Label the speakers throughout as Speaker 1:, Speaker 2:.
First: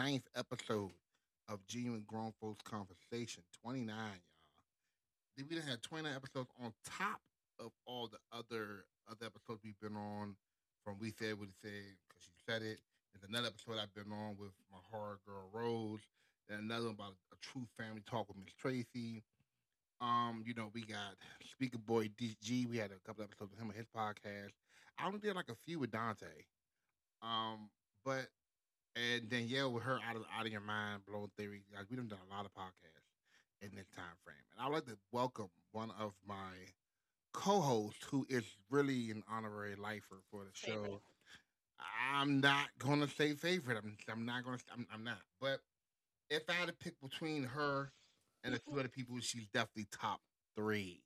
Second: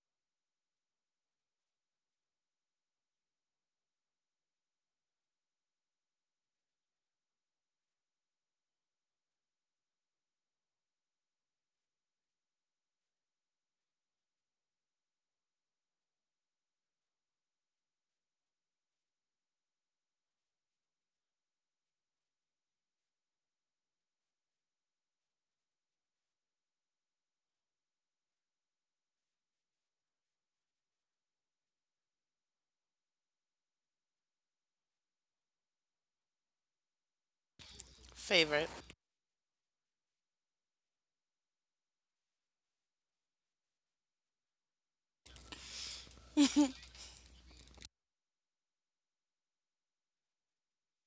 Speaker 1: ninth episode of Genuine Grown Folks Conversation. 29, y'all. We done had 29 episodes on top of all the other episodes we've been on from We Said What He Said, because she said it. There's another episode I've been on with my horror girl Rose. Then another one about a true family talk with Miss Tracy. We got Speaker Boy DG. We had a couple episodes with him on his podcast. I only did like a few with Dante. Um, but And Danielle with her out of your mind blown theory. Like we done done a lot of podcasts in this time frame, and I'd like to welcome one of my co-hosts who is
Speaker 2: Favorite.
Speaker 1: really an honorary lifer for the Favorite show. Favorite. I'm not gonna say favorite. I'm not gonna I'm not. But if I had to pick between her and a few other people, she's definitely top three.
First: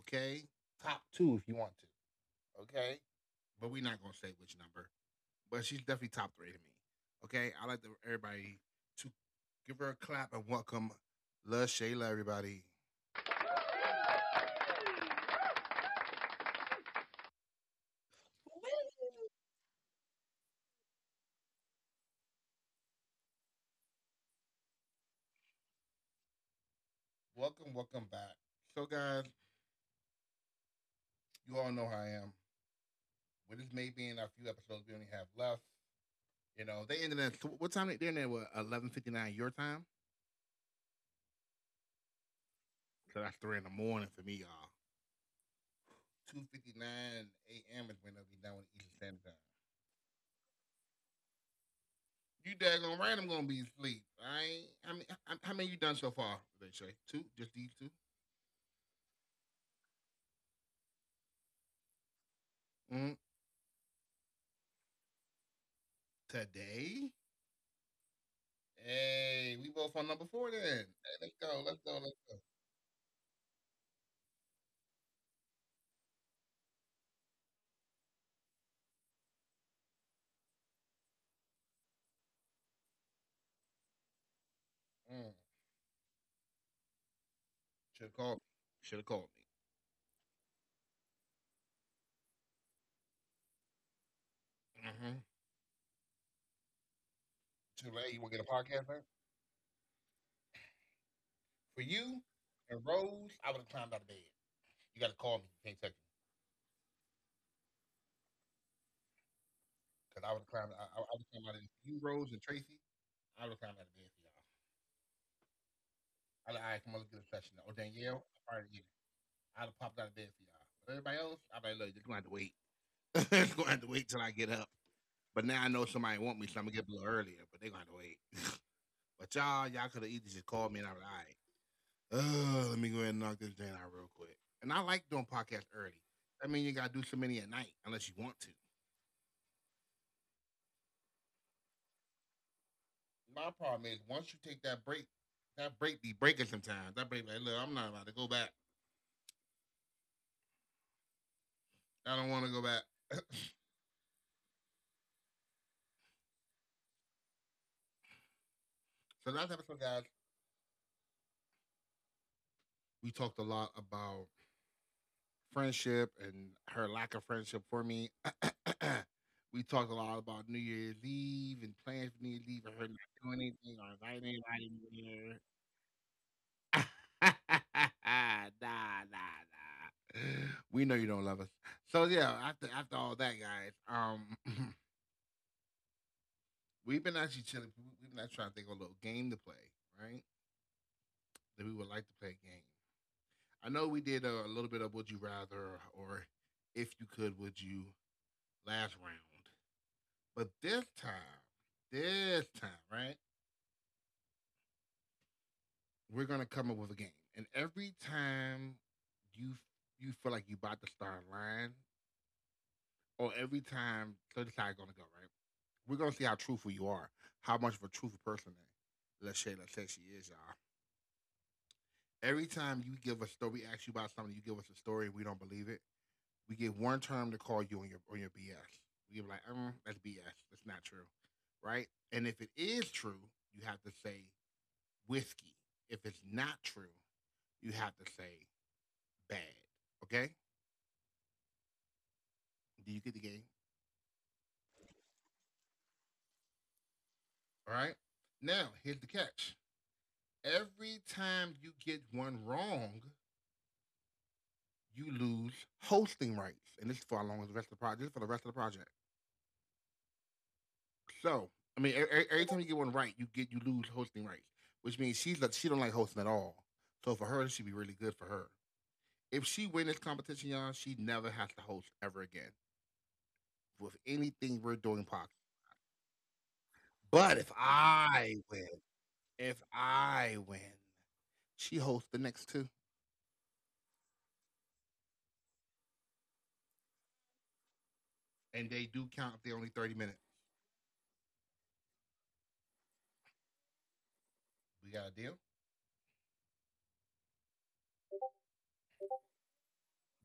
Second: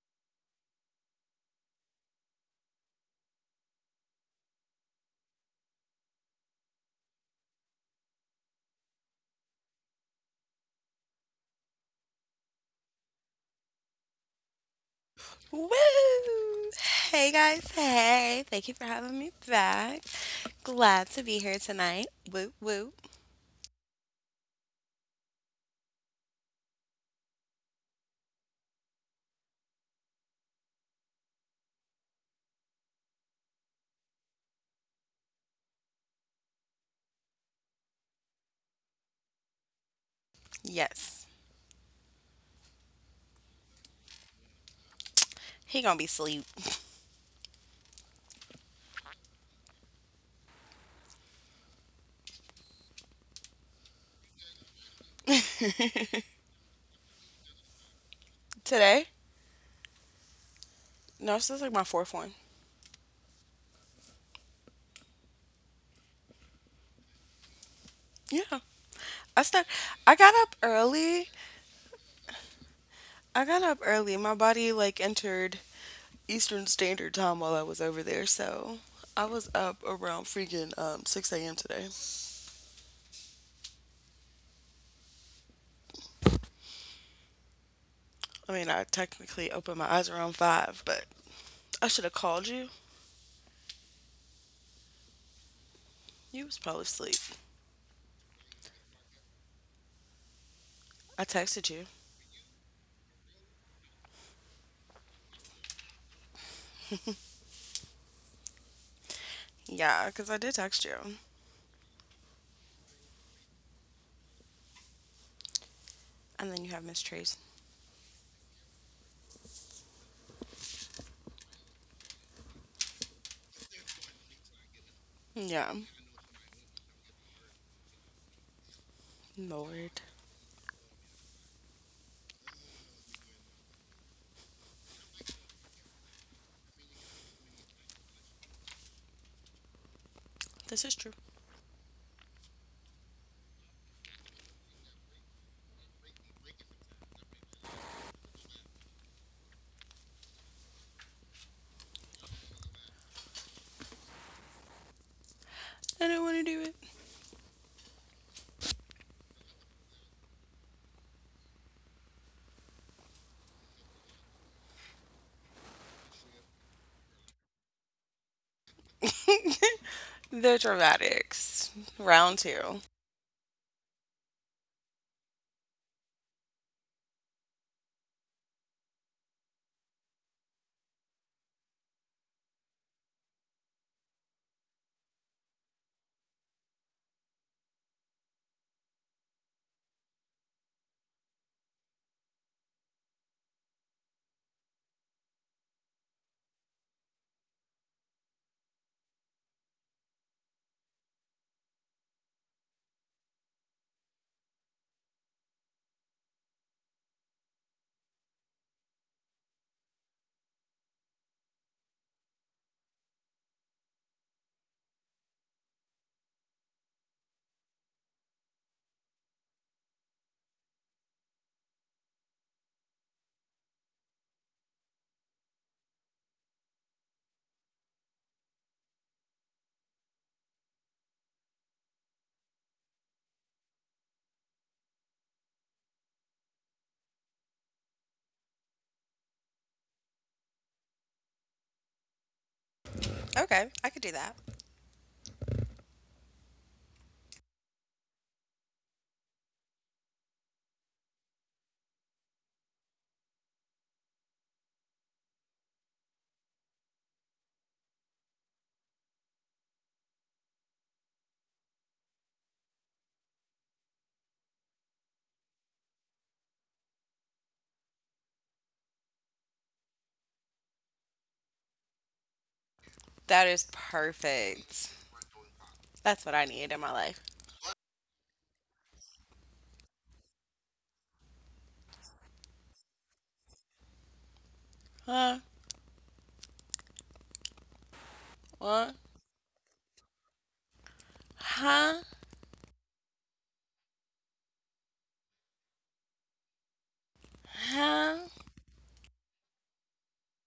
Speaker 1: Okay, top two if you want to. Okay, but we're not gonna say which number, but she's definitely top three to me. Okay, I like the, everybody to give her a clap and welcome La Shayla, everybody.
Speaker 2: Woo! Hey guys, hey. Thank you for having me back. Glad to be here tonight. Woo woo.
Speaker 1: Welcome, welcome back. So, guys, you all know how I am. With this may being a few episodes we only have left, you know, they ended at what time? They ended at 11:59 your time.
Speaker 2: Yes.
Speaker 1: So that's three in the morning for me, y'all.
Speaker 2: He gonna be sleep
Speaker 1: 2:59 a.m. is when they'll be done with Eastern Standard Time. You daggone right, I'm gonna be asleep. I mean, how many you done so far? They say two, just these two.
Speaker 2: today. No, this is like my fourth one.
Speaker 1: Mm, Today,
Speaker 2: Yeah. I start
Speaker 1: hey, we both
Speaker 2: I
Speaker 1: on
Speaker 2: got
Speaker 1: number
Speaker 2: up
Speaker 1: four then. Hey,
Speaker 2: early.
Speaker 1: let's go. Let's go. Let's go.
Speaker 2: I got up early. My body like entered Eastern Standard Time while I was over there, so I was up around freaking 6 a.m. today.
Speaker 1: Mm, Should have called
Speaker 2: I
Speaker 1: me.
Speaker 2: mean I
Speaker 1: Should have called
Speaker 2: technically opened my eyes around five, but I should have called you.
Speaker 1: me. Hmm
Speaker 2: You was probably asleep.
Speaker 1: Too late. You want to get a podcast man?
Speaker 2: I texted you.
Speaker 1: For you and Rose, I would have climbed out of bed. You got to call me. You can't text me.
Speaker 2: Yeah, because I
Speaker 1: Because I
Speaker 2: did
Speaker 1: would have
Speaker 2: text
Speaker 1: climbed, I
Speaker 2: you.
Speaker 1: would have climbed out of bed. For you, Rose, and Tracy, I would have climbed out of bed for y'all.
Speaker 2: And then
Speaker 1: I'd
Speaker 2: you
Speaker 1: have,
Speaker 2: have
Speaker 1: all right,
Speaker 2: Miss
Speaker 1: come on, let's get
Speaker 2: Trace.
Speaker 1: a session. Or Danielle, I'd get it. I'd have popped out of bed for y'all. But everybody else, I'd be like, look, you're going to have to wait. You going to have to wait till I get up. But
Speaker 2: Yeah,
Speaker 1: now I know somebody want me, so I'm going to get up a little earlier. But they're going to have to wait. But y'all,
Speaker 2: Lord.
Speaker 1: y'all could have easily just called me and I'm like, all right, let me go ahead and knock this down out real quick. And I like doing podcasts early. I mean, you gotta do so many at night unless you want to.
Speaker 2: This is true.
Speaker 1: My problem is once you take that break be breaking sometimes. That break like, look, I'm not about to go back. I don't want to go back. So
Speaker 2: I don't want to do it.
Speaker 1: last episode, guys, we talked a lot about friendship and her lack of friendship for me. We talked a lot
Speaker 2: The
Speaker 1: about New Year's
Speaker 2: dramatics.
Speaker 1: Eve and plans
Speaker 2: Round
Speaker 1: for New Year's Eve
Speaker 2: two.
Speaker 1: and her not doing anything or inviting anybody there. nah, nah, nah. We know you don't love us. So yeah, after all that, guys, we've been actually chilling. We've been actually trying to think of a little game to play, right? That we would like to play a game. I know we did a little bit of would you rather or if you could, would you last round. But this time, right? We're gonna come up with a game, and every time you you feel like you about to start lying, or every time thirty side gonna go right. We're gonna see how truthful you are, how much of a truthful person that us say let's say she is, y'all. Every time you give a story, we ask you about something, you give us a story, we don't believe it. We give one term to call you on your BS. We give like, that's BS. That's not true, right? And if it is true, you have to say whiskey. If it's not true, you have to say bad. Okay? Do you get the game?
Speaker 2: Okay, I could do that.
Speaker 1: All right. Now here's the catch. Every time you get one wrong, you lose hosting rights, and this is for how long is the rest of the project? This is for the rest of the project. So, I mean, every time you get one right, you get you lose hosting rights, which means she's like she don't like hosting at all. So for her, this should be really good for her. If she wins this competition, y'all, she never has to host ever again
Speaker 2: That is
Speaker 1: with
Speaker 2: perfect.
Speaker 1: anything we're doing podcast.
Speaker 2: That's what I need in my life.
Speaker 1: But if I win, she hosts the next two,
Speaker 2: Huh?
Speaker 1: and
Speaker 2: What?
Speaker 1: they do count if they're only 30 minutes.
Speaker 2: Huh?
Speaker 1: We got a deal.
Speaker 2: Huh?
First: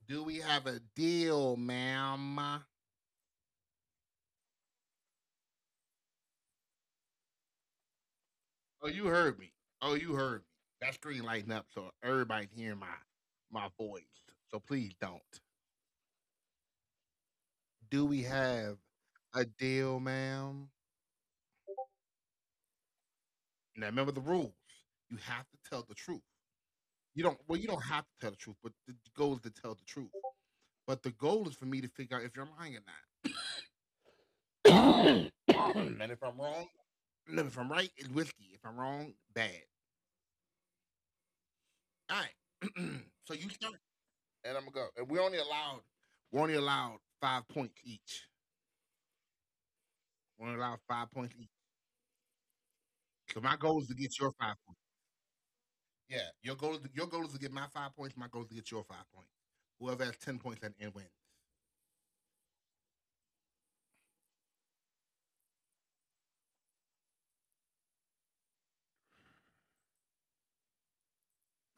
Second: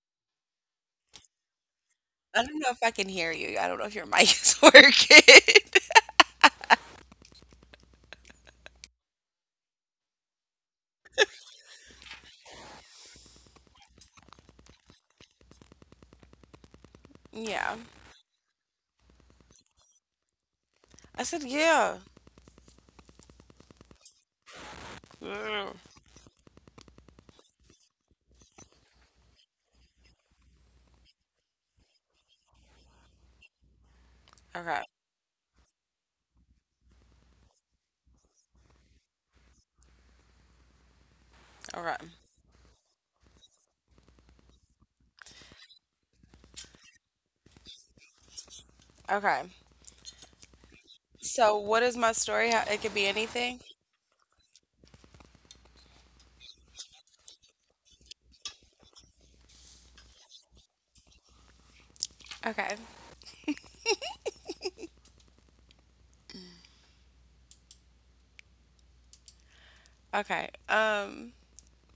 Speaker 1: Do we have a deal, ma'am?
Speaker 2: I don't, I don't know if your mic is working.
Speaker 1: Oh, you heard me. Oh, you heard me. That screen lighting up so everybody's hearing my voice. So please don't.
Speaker 2: Yeah.
Speaker 1: Do we have a deal, ma'am?
Speaker 2: I said, yeah.
Speaker 1: Now remember the rules. You have to
Speaker 2: Ugh.
Speaker 1: tell the truth. You don't. Well, you don't have to tell the truth, but the goal is to tell the truth. But the goal is for me to figure out if you're lying or
Speaker 2: Okay,
Speaker 1: not. And if I'm wrong, no, if I'm right, it's whiskey. If I'm wrong, bad.
Speaker 2: okay,
Speaker 1: All right. So you start, and I'm gonna go. And we only allowed 5 points each.
Speaker 2: okay.
Speaker 1: We only allowed five
Speaker 2: So,
Speaker 1: points each.
Speaker 2: what is my story? It could be anything.
Speaker 1: So my goal is to get your 5 points. Yeah, your goal is to, your goal is to get my 5 points. My goal is to get your 5 points. Whoever has 10 points at the end wins.
Speaker 2: Okay, okay. Um,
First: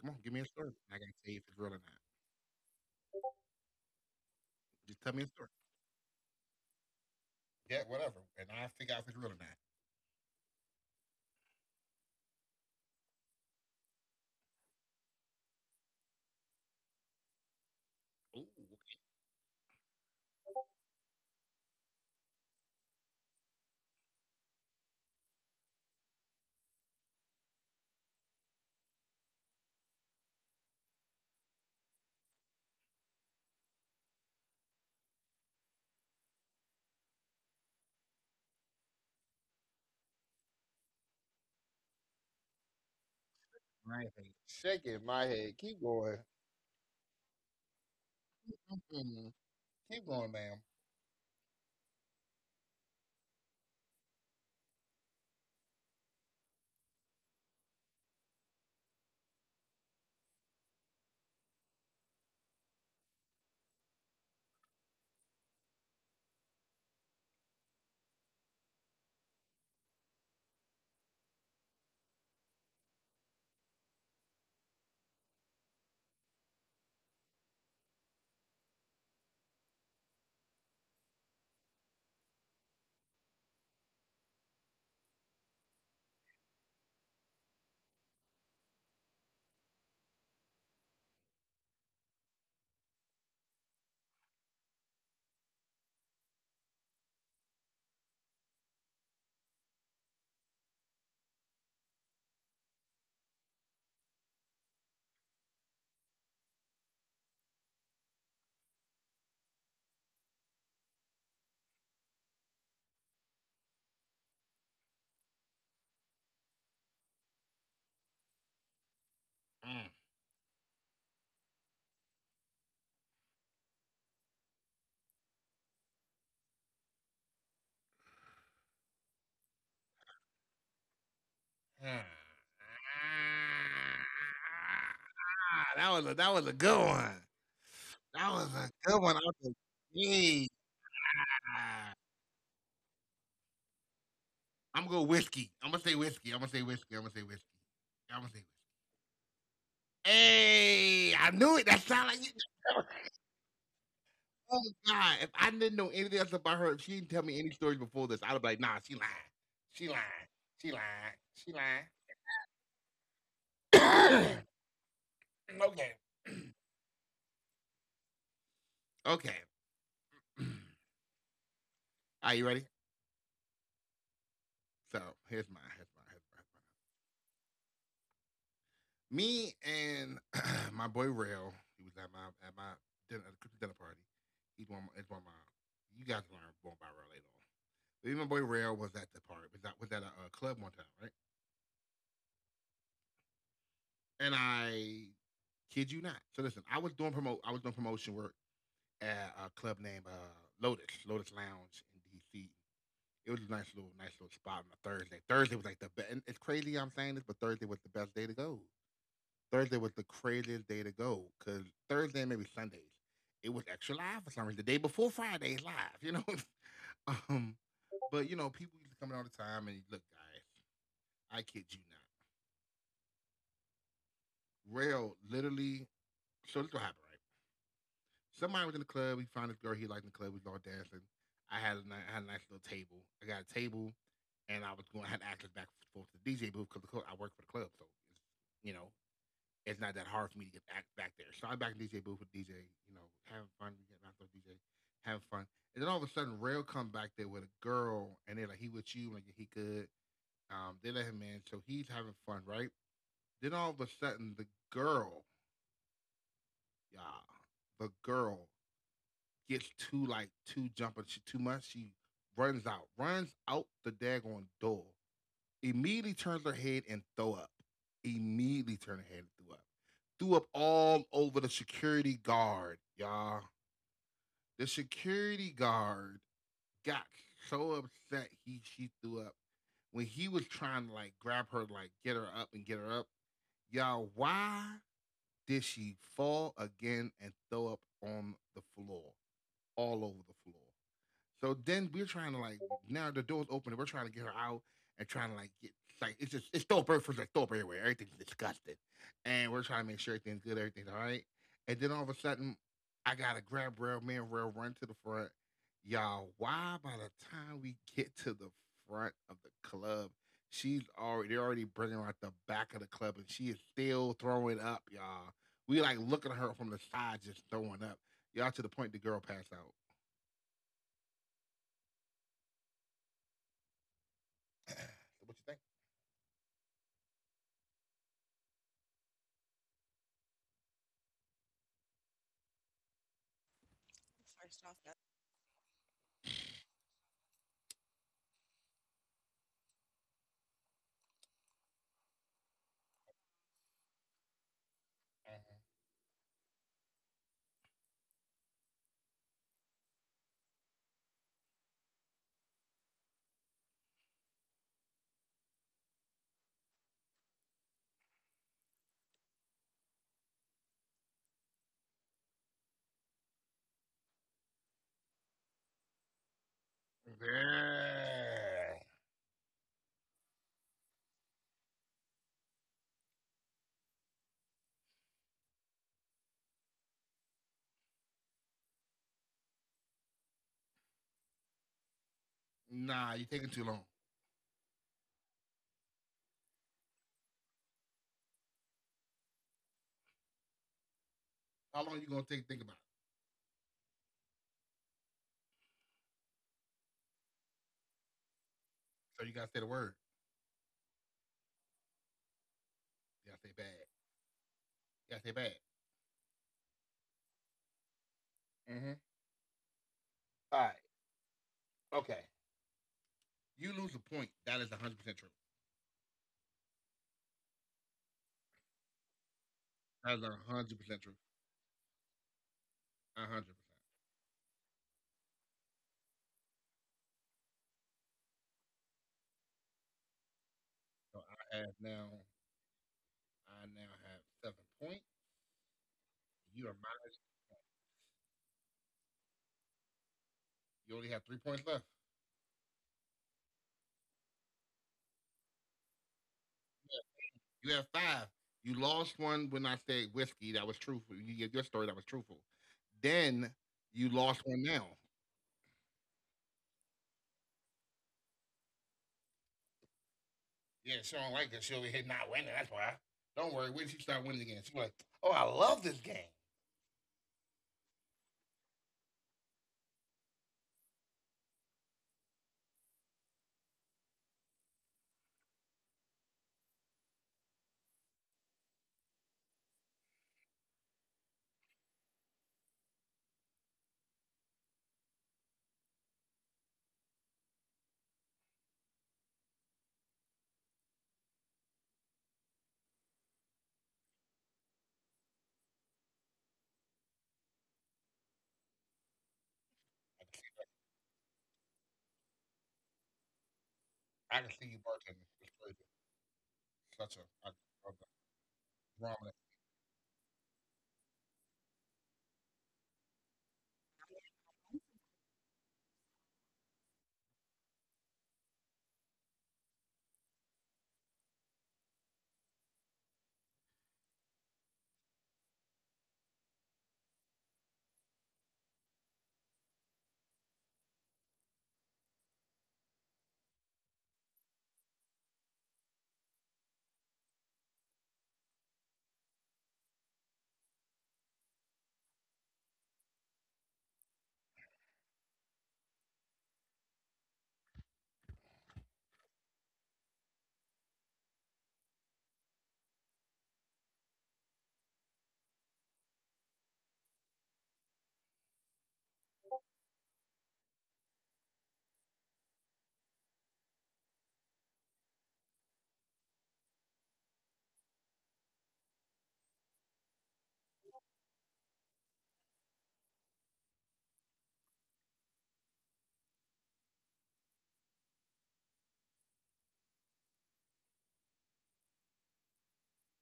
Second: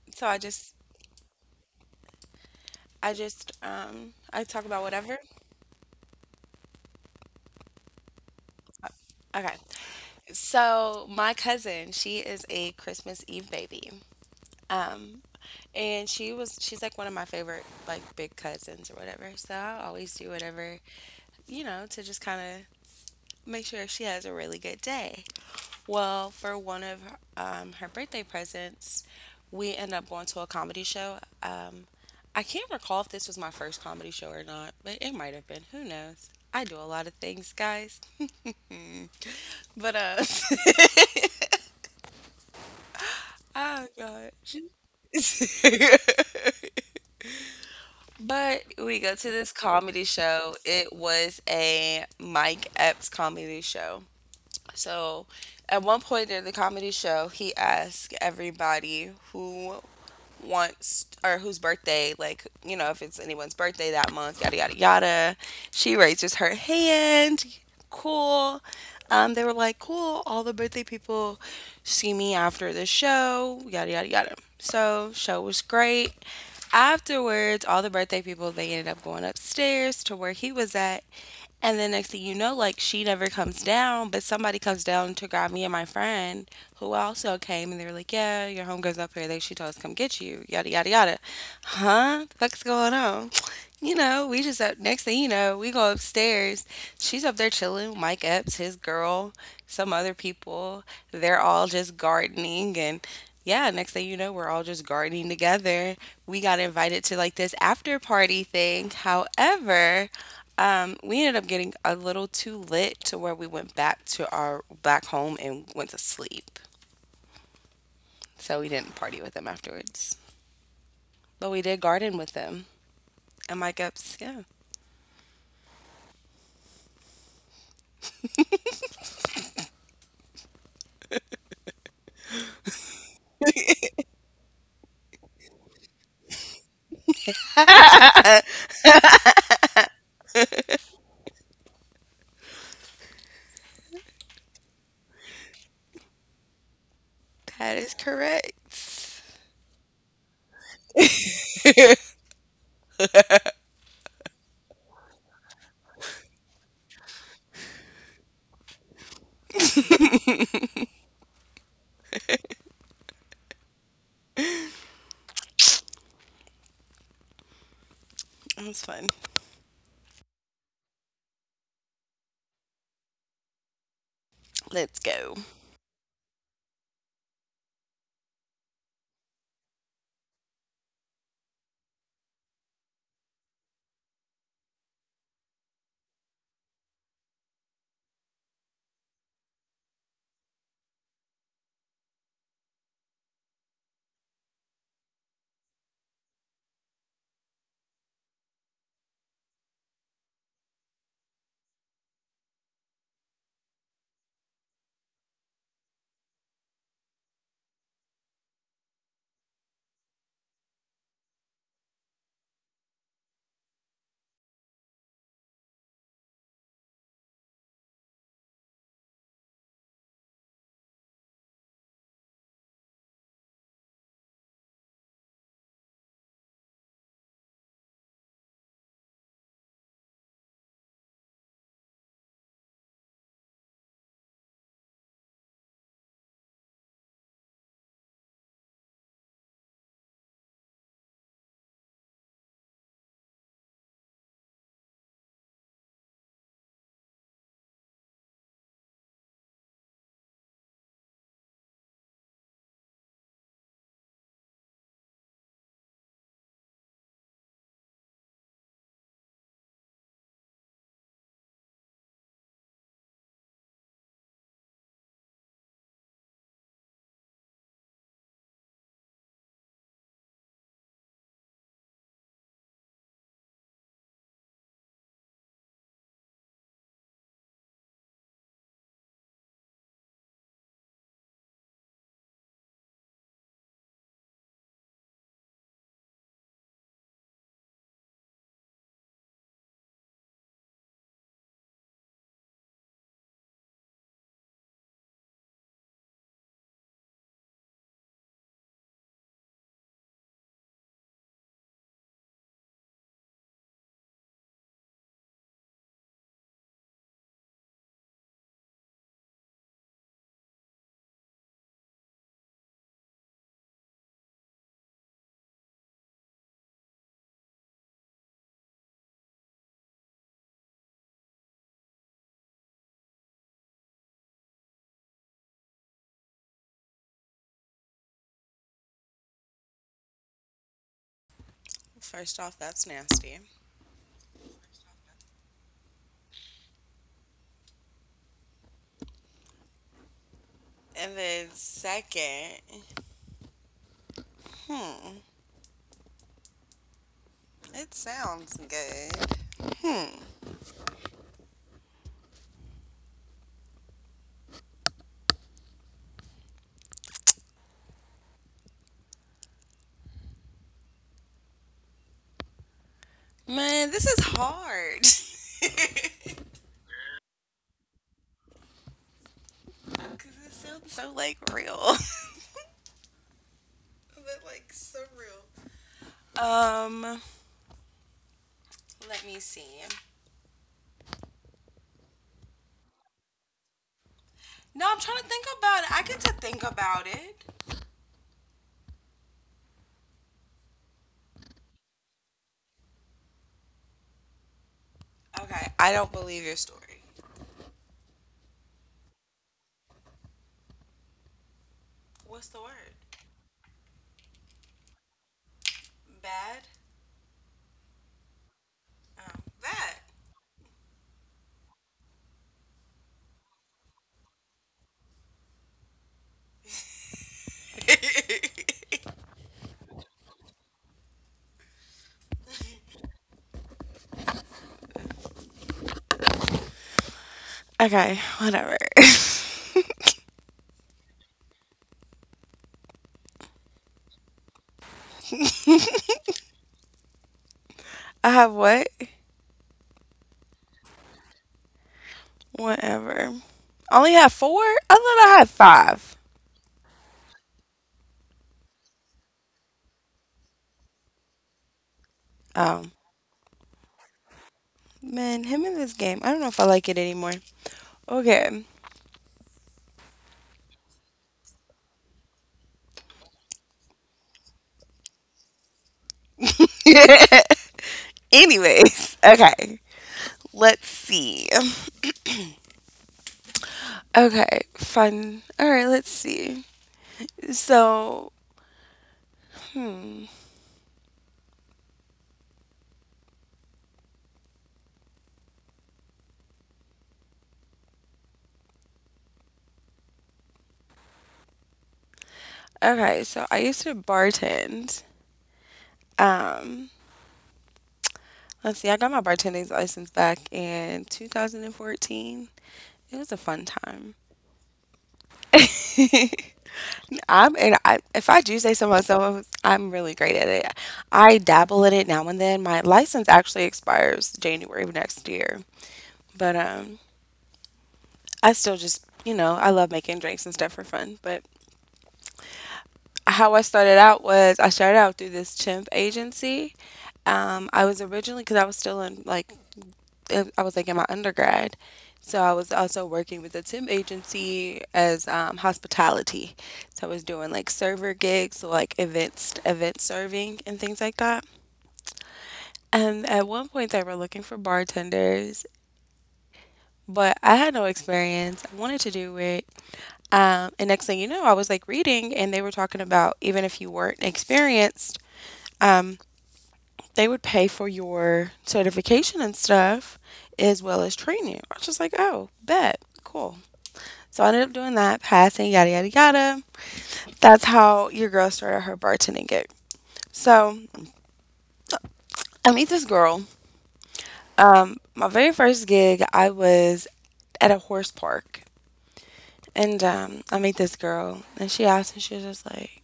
Speaker 1: Come on,
Speaker 2: so
Speaker 1: give me a story. I gotta tell you if it's real or not.
Speaker 2: I talk about
Speaker 1: Just tell
Speaker 2: whatever.
Speaker 1: me a story. Yeah, whatever, and I will figure out if it's real or not.
Speaker 2: Okay. So my cousin, she is a Christmas Eve baby. Um and she's like one of my favorite like big
Speaker 1: Ooh,
Speaker 2: cousins or whatever. So I always do whatever, to just kind of make sure she has a really good day. Well, for one of her birthday presents, we ended up going to a comedy show. I can't recall if this was my first comedy show or not, but it might have been. Who knows? I do a lot of things, guys. But,
Speaker 1: my
Speaker 2: oh
Speaker 1: head
Speaker 2: gosh.
Speaker 1: shaking. My head. Keep going.
Speaker 2: But we go
Speaker 1: Mm,
Speaker 2: to this
Speaker 1: keep
Speaker 2: comedy
Speaker 1: going, ma'am.
Speaker 2: show. It was a Mike Epps comedy show. So at one point in the comedy show, he asked everybody who wants or whose birthday, like, you know, if it's anyone's birthday that month, yada, yada, yada. She raises her hand. Cool. They were like, cool. All the birthday people see me after the show, yada, yada, yada. So, show was great. Afterwards, all the birthday people, they ended up going upstairs to where he was at. And then next thing you know, like she never comes down, but somebody comes down to grab me and my friend who also came, and they were like, yeah, your homegirl's up here. They she told us to come get you, yada, yada, yada. Huh? The fuck's going on? You know, we just up. Next thing you know, we go upstairs. She's up there chilling, Mike Epps, his girl, some other people. They're all just gardening, and yeah, next thing you know, we're all just gardening together. We got invited to like this after party thing. However, we ended up getting a little too lit to where we went back to our back home and went to sleep. So we didn't party with them afterwards. But we did garden with them. And my gups, yeah.
Speaker 1: Mm. Ah, that was a good one. That was a good one. I was like, hey, ah, I'm going whiskey. I'm gonna say whiskey. I'm gonna say whiskey. I'm gonna say whiskey.
Speaker 2: That
Speaker 1: I'm gonna
Speaker 2: is
Speaker 1: say whiskey.
Speaker 2: correct.
Speaker 1: Hey, I knew it. That sounded like you. Oh my god! If I didn't know anything else about her, if she didn't tell me any stories before this, I'd be like, nah, she lying. She lying. She lying. She lying. Okay.
Speaker 2: It was fun.
Speaker 1: Okay. Are you ready? So
Speaker 2: Let's
Speaker 1: here's
Speaker 2: go.
Speaker 1: my here's my here's my me and my boy Rail, he was at my dinner at the dinner party. He's one it's one of my you guys learn more about Rail later on. But even my boy Rail was at the party, was that was at a, club one time, right? And I kid you not. So listen, I was doing promotion work at a club named Lotus, Lotus Lounge in DC. It was a nice little spot on a Thursday. Thursday was like the best. It's crazy I'm saying this, but Thursday was the best day to go. Thursday was the craziest day to go because Thursday maybe Sundays it was extra live for some reason. The day before Friday is live, you know. um, but you know, people used to come in all the time and look, guys, I kid you not. Rail literally. So this what happened, right? Somebody was in the club. We found this girl he liked in the club. We was all dancing. I had a, I had a nice little table. I got a table, and I was going. I had access back and forth to the DJ booth because I work for the club, so you know, it's not that hard for me to get back there. So I'm back in DJ booth with DJ, you know, having fun. We get out there, DJ, having fun. And then all of a sudden, Rail come back there with a girl, and they're like, "He with you?" Like he good. They let him in, so he's having fun, right? Then all of a sudden, the girl, yeah, the girl gets too jumping she, too much. She runs out the daggone door. Immediately turns her head and throw up. Immediately turn her head and throw up. Threw up all over the security guard, y'all. The security guard got so upset he she threw up when he was trying to like grab her, like get her up and get her up. Y'all, why did she fall again and throw up on the floor, all over the floor? So then we're trying to like, now the door's open and we're trying to get her out, and trying to like get, like it's just it's throw up first, like throw up everywhere. Everything's disgusting. And we're trying to make sure everything's good, everything's all right. And then all of a sudden I gotta grab rail, man, rail, run to the front. Y'all, why by the time we get to the front of the club, she's already they're already bringing her out the back of the club and she is still throwing up, y'all. We like looking at her from the side, just throwing up. Y'all, to the point the girl passed out. What you think?
Speaker 2: First off, that's nasty. And then second, hmm, it sounds good. Man, this is hard. Cause
Speaker 1: Yeah.
Speaker 2: it sounds so like real. But like surreal. Um, let me see.
Speaker 1: Nah, you're taking too long.
Speaker 2: No, I'm trying to think about it. I get to think about it.
Speaker 1: How long are you gonna take to think about it?
Speaker 2: Okay, I don't believe your story.
Speaker 1: So you gotta say the word.
Speaker 2: What's the word?
Speaker 1: You gotta say bad. You gotta say bad.
Speaker 2: Bad?
Speaker 1: Mm-hmm.
Speaker 2: Bad.
Speaker 1: All right. Okay. You lose a point. That is 100 percent true. That is 100 percent true. 100 percent.
Speaker 2: Okay, whatever.
Speaker 1: So I have now. I now have 7 points. You are minus one.
Speaker 2: I have what?
Speaker 1: You only have 3 points left.
Speaker 2: Whatever. I only have four? I thought I had five.
Speaker 1: Yeah. You have five. You lost one when I said whiskey. That was truthful. You gave your story. That was truthful.
Speaker 2: Um,
Speaker 1: Then you lost one now.
Speaker 2: Man, him in this game. I don't know if I like it anymore. Okay.
Speaker 1: Yeah, she don't like that. She'll be hit not winning. That's why. Don't worry. When she start winning again, she's like, "Oh, I love this game."
Speaker 2: Anyways, okay. Let's see. Okay, fun. All right, let's see. So, hmm. Okay, so I used to bartend Um, let's see. I got my bartending
Speaker 1: I
Speaker 2: license
Speaker 1: can
Speaker 2: back in 2014. It was a fun time.
Speaker 1: I can see you bartending. It's crazy. Such a I
Speaker 2: I'm and
Speaker 1: love that.
Speaker 2: I, if I do say so
Speaker 1: Drama.
Speaker 2: myself, I'm really great at it. I dabble in it now and then. My license actually expires January of next year, but I still just I love making drinks and stuff for fun. But how I started out was I started out through this chimp agency. I was originally because I was still in I was like in my undergrad. So I was also working with a temp agency as hospitality. So I was doing like server gigs, so like events, event serving, and things like that. And at one point they were looking for bartenders, but I had no experience. I wanted to do it. And next thing you know, I was like reading, and they were talking about even if you weren't experienced, um, they would pay for your certification and stuff as well as training. I was just like, oh, bet, cool. So I ended up doing that, passing, yada, yada, yada. That's how your girl started her bartending gig. So I meet this girl. My very first gig, I was at a horse park. And I meet this girl, and she asked me, she was just like,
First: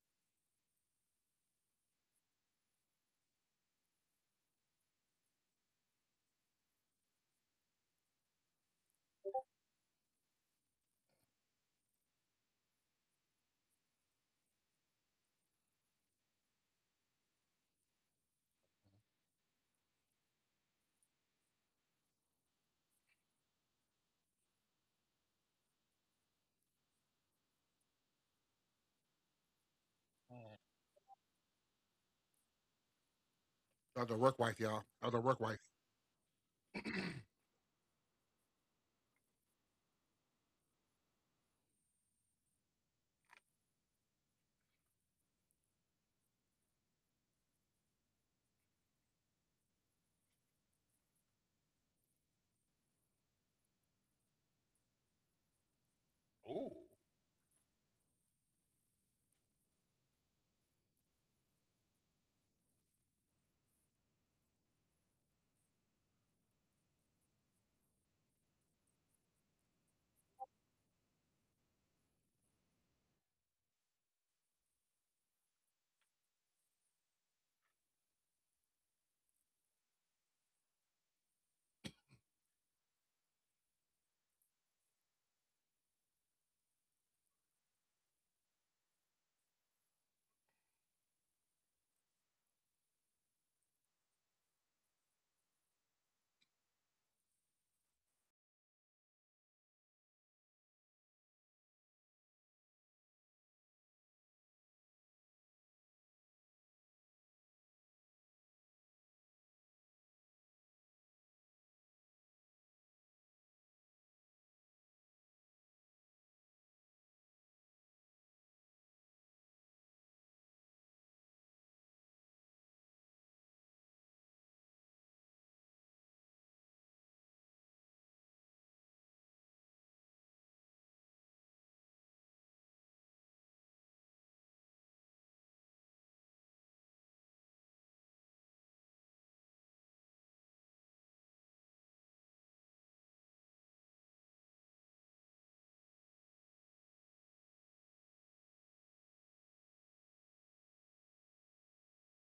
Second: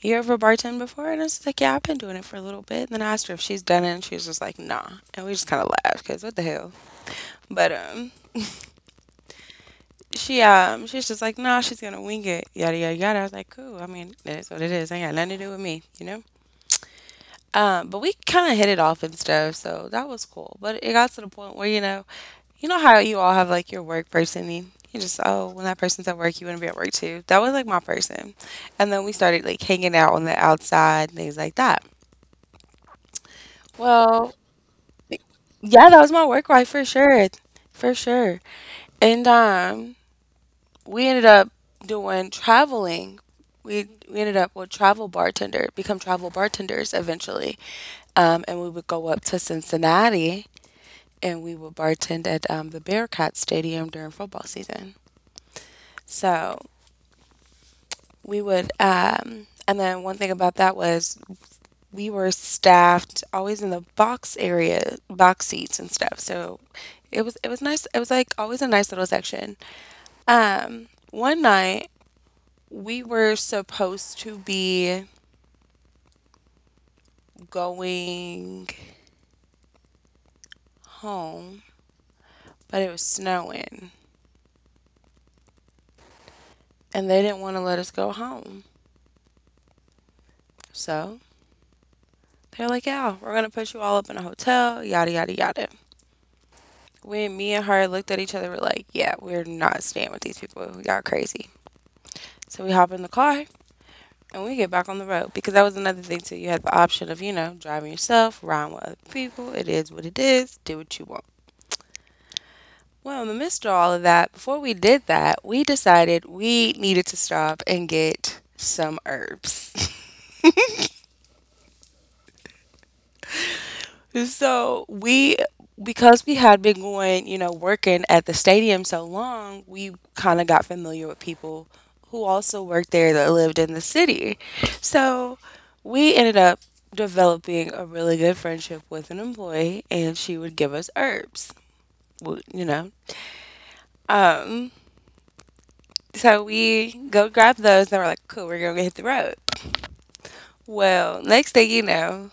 Speaker 2: you ever bartend before? And I was like, yeah, I've been doing it for a little bit. And then I asked her if she's done it, and she was just like, nah. And we just kind of laughed, because what the hell? But she was just like, nah, she's going to wing it, yada, yada, yada. I was like, cool. I mean, it is what it is. Ain't got nothing to do with me, you know? But we kind of hit it off and stuff, so that was cool. But it got to the point where, you know how you all have like your work person, and you just, oh, when that person's at work, you want to be at work too. That was like my person. And then we started like hanging out on the
Speaker 1: Mm.
Speaker 2: outside, and things like that.
Speaker 1: I was a
Speaker 2: Well,
Speaker 1: work wife, y'all. I was a work wife.
Speaker 2: yeah, that was my work wife for sure. For sure. And we ended up doing traveling. We ended up with travel bartender, become travel bartenders eventually. And we would go up to Cincinnati, and we would bartend at the Bearcat Stadium during football season. So
Speaker 1: Ooh.
Speaker 2: and then one thing about that was we were staffed always in the box area, box seats, and stuff. So it was nice. It was like always a nice little section. One night we were supposed to be going home, but it was snowing, and they didn't want to let us go home. So they're like, yeah, we're gonna put you all up in a hotel, yada, yada, yada. When me and her looked at each other, we're like, yeah, we're not staying with these people. Y'all crazy. So we hop in the car, and we get back on the road, because that was another thing too. You had the option of driving yourself, riding with other people. It is what it is. Do what you want. Well, in the midst of all of that, before we did that, we decided we needed to stop and get some herbs. So because we had been going, you know, working at the stadium so long, we kind of got familiar with people who also worked there that lived in the city. So we ended up developing a really good friendship with an employee, and she would give us herbs, you know. Um, so we go grab those, and we're like, cool, we're gonna hit the road. Well, next thing you know,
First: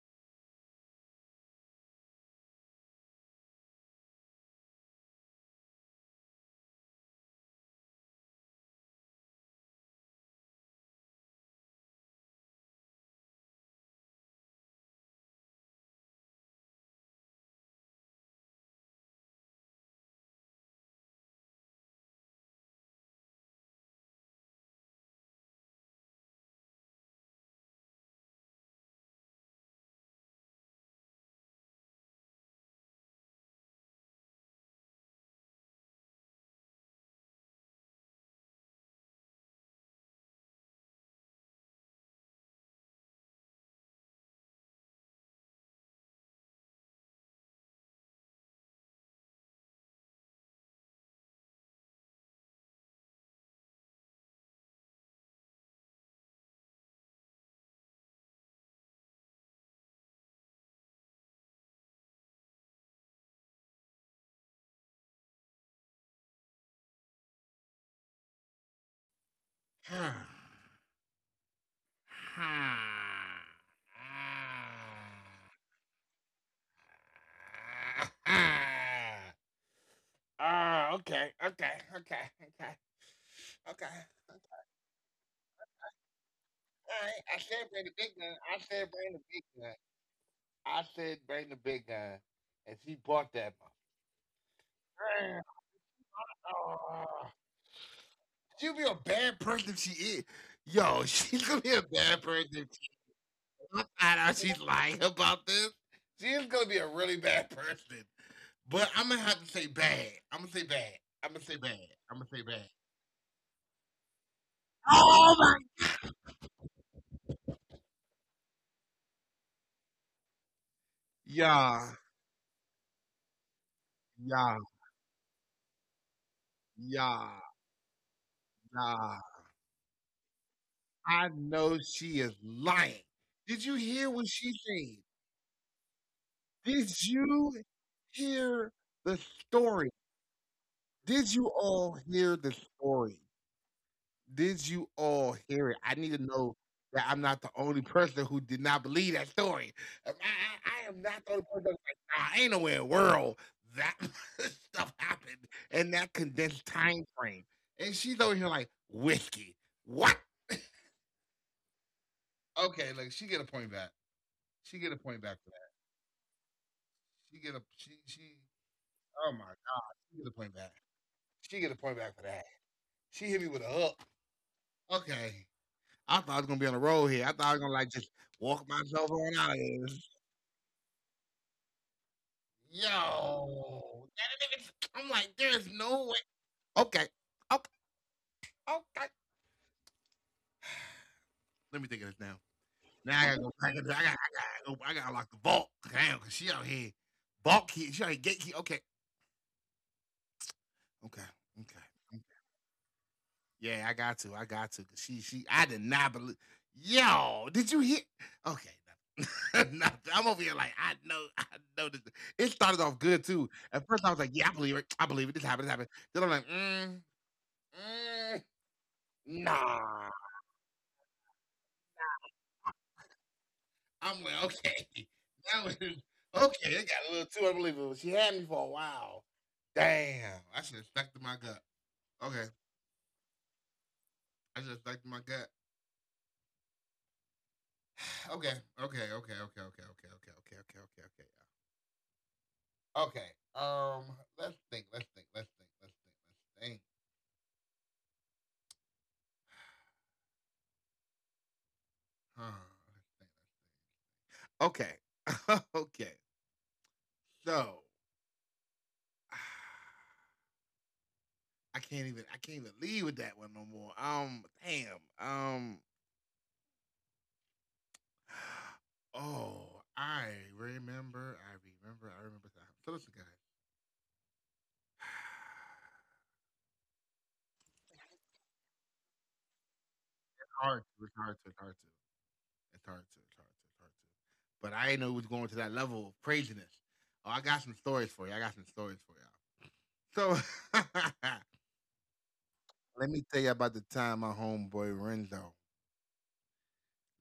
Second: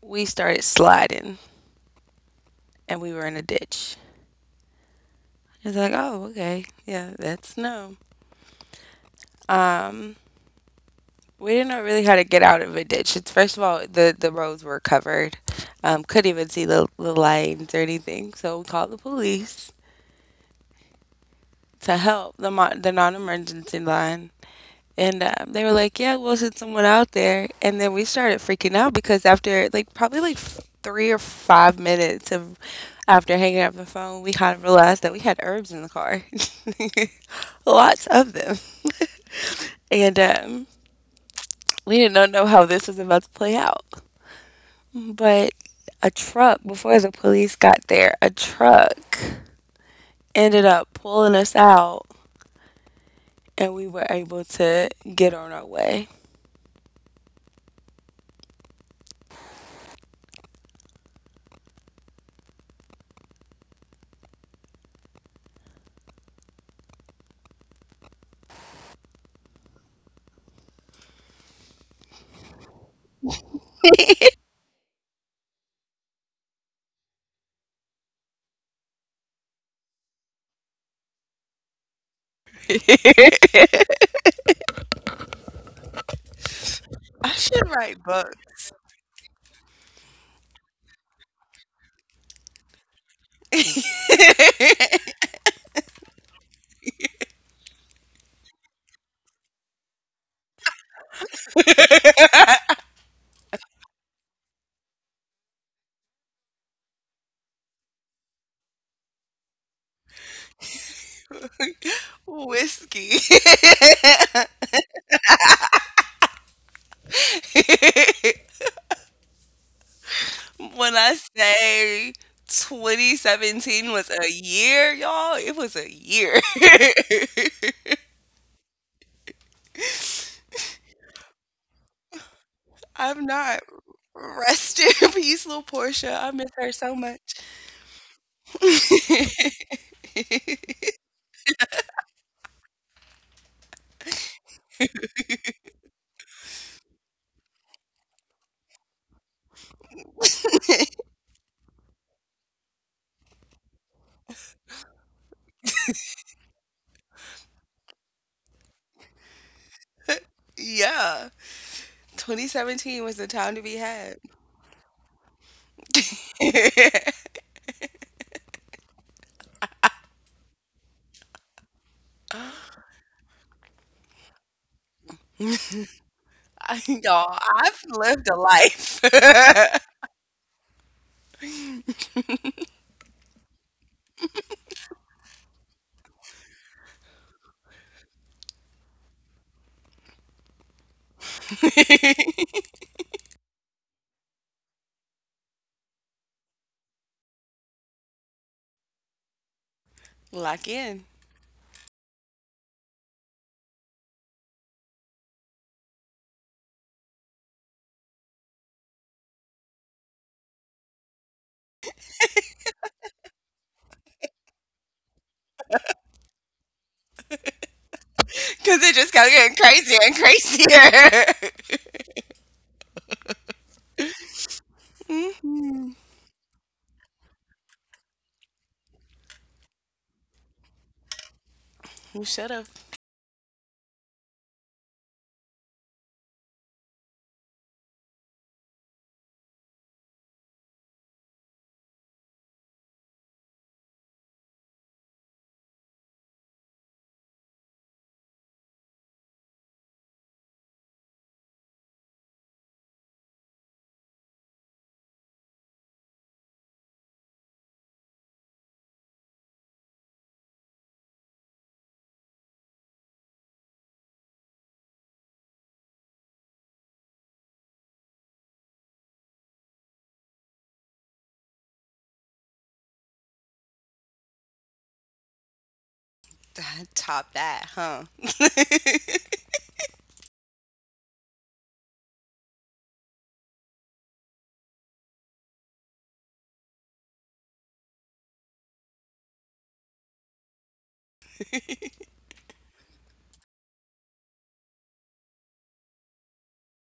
Speaker 2: we started sliding, and we were in a ditch. It's like, oh, okay. Yeah, that's no. Um, we didn't know really how to get out of a ditch. It's first of all, the roads were covered. Couldn't even see the lines or anything. So we called the police to help the non-emergency line. And they were like, "Yeah, we'll send someone out there." And then we started freaking out, because after like probably 3 or 5 minutes of after hanging up the phone, we kind of realized that we had herbs in the car, lots of them. And we did not know how this was about to play out. But a truck, before the police got there, a truck ended up pulling us out, and we were able to get on our way.
Speaker 1: Ah, ah, okay, okay, okay, okay, okay. Okay. All right, I
Speaker 2: I
Speaker 1: said bring the
Speaker 2: should
Speaker 1: big
Speaker 2: write
Speaker 1: gun. I
Speaker 2: book
Speaker 1: said bring the big gun. I said bring the big gun, and she bought that. mother- oh. She'll be a bad person if she is. Yo, she's gonna be a bad person if she is. I know she's lying about this. She is gonna be a really bad person. But I'm gonna have to say bad. I'm gonna say bad. I'm gonna say bad. I'm gonna say bad.
Speaker 2: whiskey.
Speaker 1: Oh my.
Speaker 2: When I
Speaker 1: Yeah,
Speaker 2: say 2017 was
Speaker 1: yeah,
Speaker 2: a year, y'all, it was a year.
Speaker 1: yeah, yeah. I know she is lying.
Speaker 2: I'm
Speaker 1: Did you
Speaker 2: not.
Speaker 1: hear what she said?
Speaker 2: Rest in peace, little Portia. I miss
Speaker 1: Did
Speaker 2: her so
Speaker 1: you
Speaker 2: much.
Speaker 1: hear the story? Did you all hear the story? Did you all hear it? I need to know that I'm not the only person who did not believe that story. I am not the only person that's like, nah, ain't nowhere in the world that stuff happened in that condensed time frame. And she's over here like, whiskey. What?
Speaker 2: Yeah,
Speaker 1: Okay, like
Speaker 2: 2017 was
Speaker 1: she
Speaker 2: the
Speaker 1: get a
Speaker 2: time to
Speaker 1: point
Speaker 2: be
Speaker 1: back.
Speaker 2: had.
Speaker 1: She get a point back for that.
Speaker 2: I-
Speaker 1: She get a she she. Oh my god, she get a point back. She get a point back for that. She hit me with a hook. Okay. I thought I was gonna be on a roll
Speaker 2: Y'all,
Speaker 1: here. I thought I
Speaker 2: I've
Speaker 1: was gonna like
Speaker 2: lived a
Speaker 1: just walk
Speaker 2: life.
Speaker 1: myself on out of this. Yo, that is- I'm like, there is no way. Okay, okay, okay. Let me think of this now. Now I gotta lock the vault. Damn, cause she out here, vault key. She out here gatekeep. Okay,
Speaker 2: Lock in.
Speaker 1: okay, okay. Yeah, I got to. I got to. 'Cause I did not believe. Yo, did you hear? Okay. nothing. I'm over here like I know this. It started off good too. At first, I was like, "Yeah, I believe it. I believe it. This happened. This happened." Then I'm like, mm, mm,
Speaker 2: Because it just kept getting
Speaker 1: "Nah."
Speaker 2: crazier and
Speaker 1: I'm like, "Okay, that was
Speaker 2: crazier.
Speaker 1: okay." It got a little too unbelievable. She had me for a while. Damn, I should have stuck to my gut.
Speaker 2: Who
Speaker 1: Okay,
Speaker 2: should have
Speaker 1: I should have stuck to my gut. Okay, okay, okay, okay, okay, okay, okay, okay, okay, okay, okay. Okay. Um, let's think. Let's think. Let's think. Let's think. Let's think. Huh, let's think. Let's think. Okay. okay. So I can't even. I can't even leave with that one no more. Damn. Oh, I remember. I remember. I remember that. So listen, guys.
Speaker 2: topped that, huh?
Speaker 1: It's hard to. It's hard to. It's hard to. It's hard to. It's hard to. But I didn't know it was going to that level of craziness. Oh, I got some stories for you. I got some stories for you. So let me tell you about the time my homeboy Renzo.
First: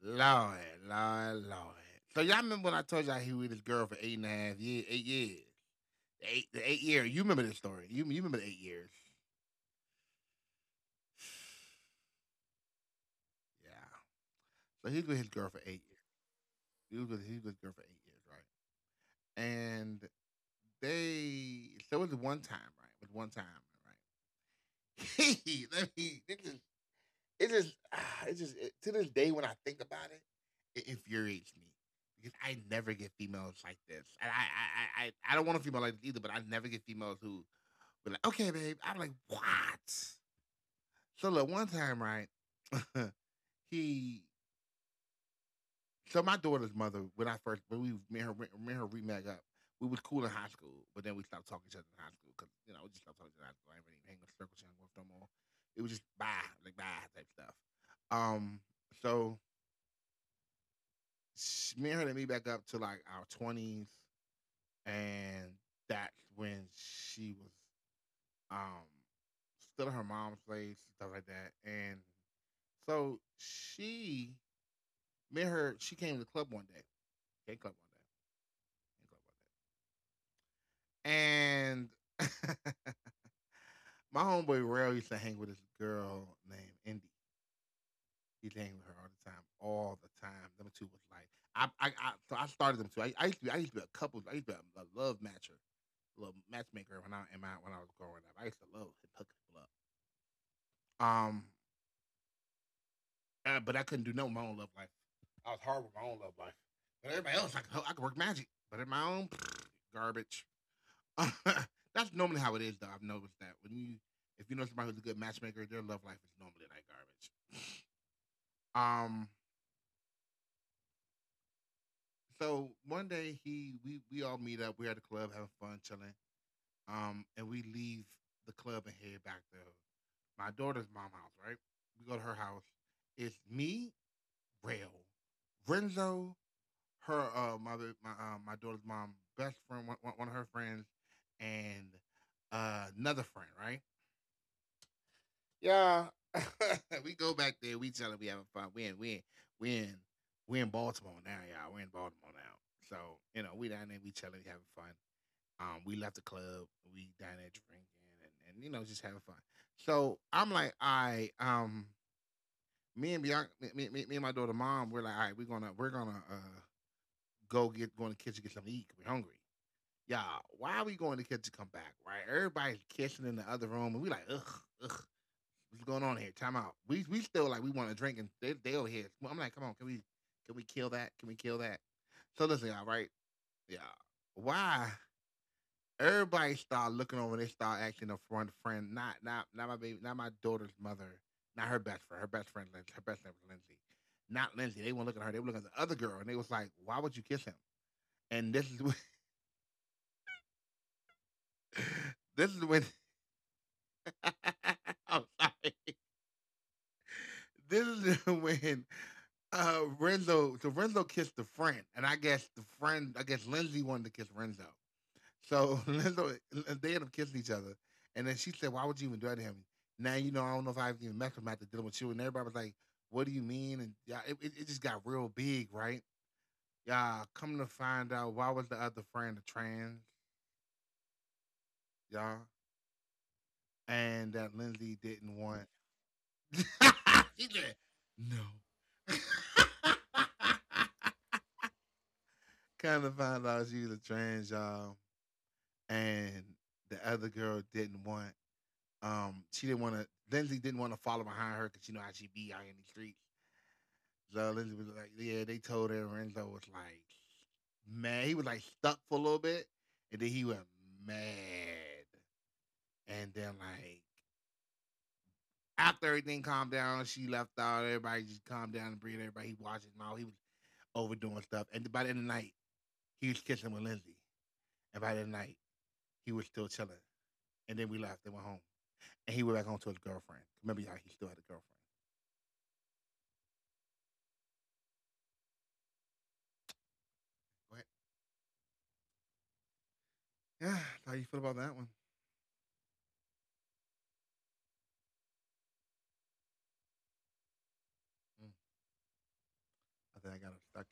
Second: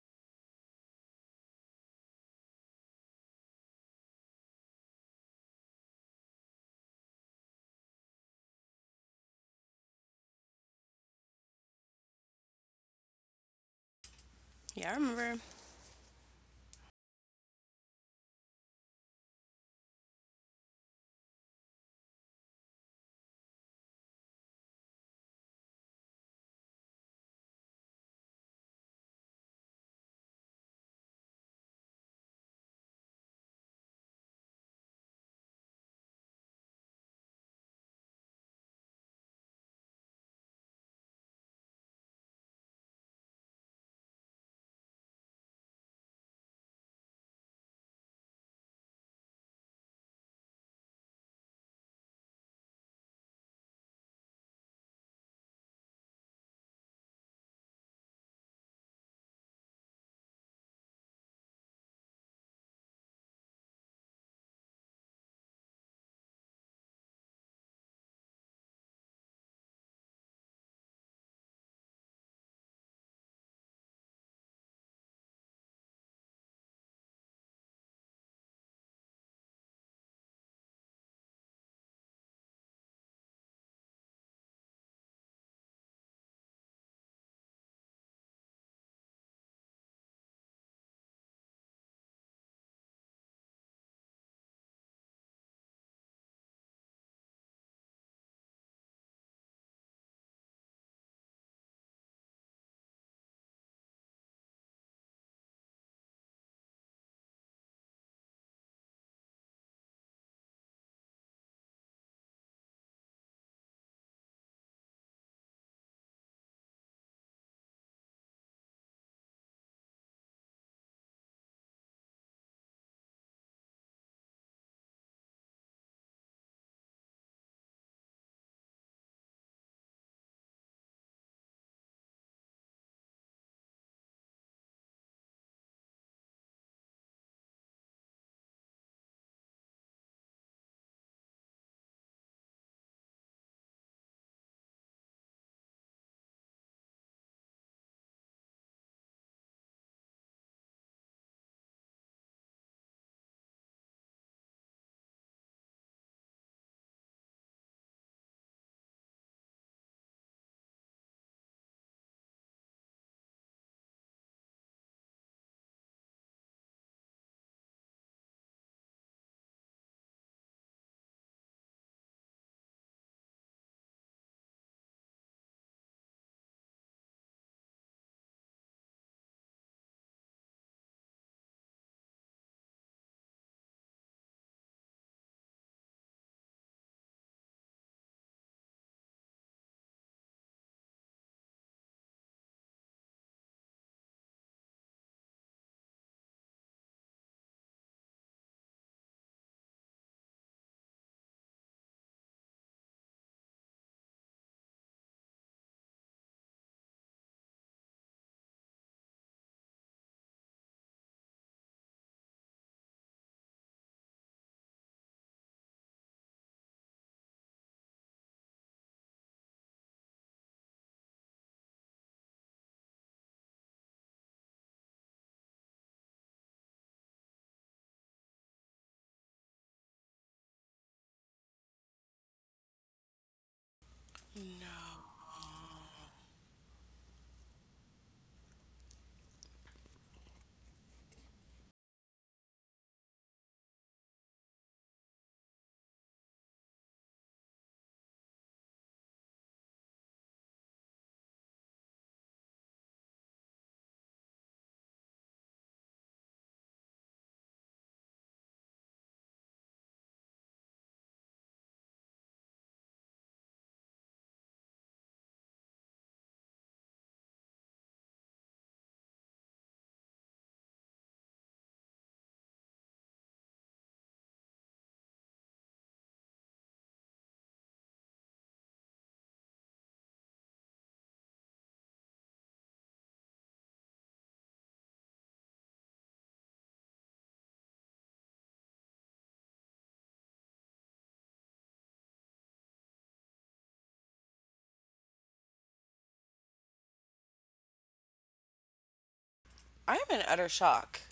Speaker 1: Lord, Lord, Lord. So y'all remember when I told y'all he was with his girl for eight and a half years, 8 years. Eight the 8 years. You remember this story. You remember the 8 years. Yeah.
Speaker 2: Yeah,
Speaker 1: So
Speaker 2: I
Speaker 1: he was with his
Speaker 2: remember.
Speaker 1: girl for 8 years. He was with his girl for 8 years, right? And they so it was one time, right? It was one time, right? let me this is. It just, ah, it just it, to this day when I think about it, it infuriates me because I never get females like this, and I don't want a female like this either. But I never get females who be like, "Okay, babe," I'm like, "What?" So look, one time, right, he, so my daughter's mother, when I first, when we met her remag up, we was cool in high school, but then we stopped talking to each other in high school because you know we just stopped talking to each other in high school. I ain't really hanging with circle with no more. It was just bye, like bye type stuff. Um, so she, me and her, they meet back up to like our twenties, and that's when she was um still at her mom's place, stuff like that. And so she, me and her, she came to the club one day, gay club one day, gay club one day, and my homeboy Rail used to hang with this girl named Indy. He hang with her all the time, all the time. Them two was like, so I started them two. I used to, be, I used to be a couple. I used to be a love matcher. Little matchmaker when I in my, when I was growing up. I used to love to hook people up. Um, but I couldn't do no my own love life. I was hard with my own love life. But everybody else, I could work magic. But in my own garbage. That's normally how it is, though. I've noticed that when you, if you know somebody who's a good matchmaker, their love life is normally like garbage. Um, so one day he, we all meet up. We're at the club having fun, chilling. And we leave the club and head back to my daughter's mom house, right? We go to her house. It's me, Rail, Renzo, her mother, my my daughter's mom, best friend, one of her friends, and another friend, right? Yeah. we go back there. We tell her we having fun. We in we in Baltimore now, y'all. We're in Baltimore now. So you know we down there. We chilling, having fun. We left the club. We down there drinking and you know just having fun. So I'm like, I me and Bianca, and my daughter mom, we're like, all right, we're gonna go get go in the kitchen get something to eat. 'Cause we're hungry. Y'all, why are we going to the kitchen? Come back, right? Everybody's kissing in the other room, and we like, ugh, ugh, what's going on here? Time out. We still like we want to drink, and they over here. I'm like, come on, can we kill that? Can we kill that? So listen, y'all, right? Yeah, why everybody start looking over. They start acting a front friend. Not my baby. Not my daughter's mother. Not her best friend. Her best friend. Lindsay, her best friend was Lindsay. Not Lindsay. They weren't looking at her. They were looking at the other girl, and they was like, "Why would you kiss him?" And this is when, this is when I'm sorry. This is when Renzo. So Renzo kissed the friend, and I guess the friend. I guess Lindsay wanted to kiss Renzo. So they end up kissing each other. And then she said, "Why would you even do that to him? Now, you know, I don't know if I was even messed with him after dealing with you." And everybody was like, "What do you mean?" And yeah, it just got real big, right? Y'all, come to find out, why was the other friend a trans, y'all? And that Lindsay didn't want. she said, "No." kind of find out she was a trans, y'all. And the other girl didn't want. She didn't want to. Lindsay didn't want to follow behind her because you know how she be out in the streets. So Lindsay was like, "Yeah." They told her Renzo was like mad. He was like stuck for a little bit, and then he went mad. And then like after everything calmed down, she left out. Everybody just calmed down and breathed. Everybody he washed his mouth. He was overdoing stuff. And by the end of the night, he was kissing with Lindsay. And by the end of the night, he was still chilling. And then we left. They went home. And he went back home to his girlfriend. Remember, y'all, he still had a girlfriend. But yeah, how you feel about that one? Mm.
Speaker 2: I'm in
Speaker 1: I
Speaker 2: utter
Speaker 1: think I got him
Speaker 2: shock.
Speaker 1: stuck,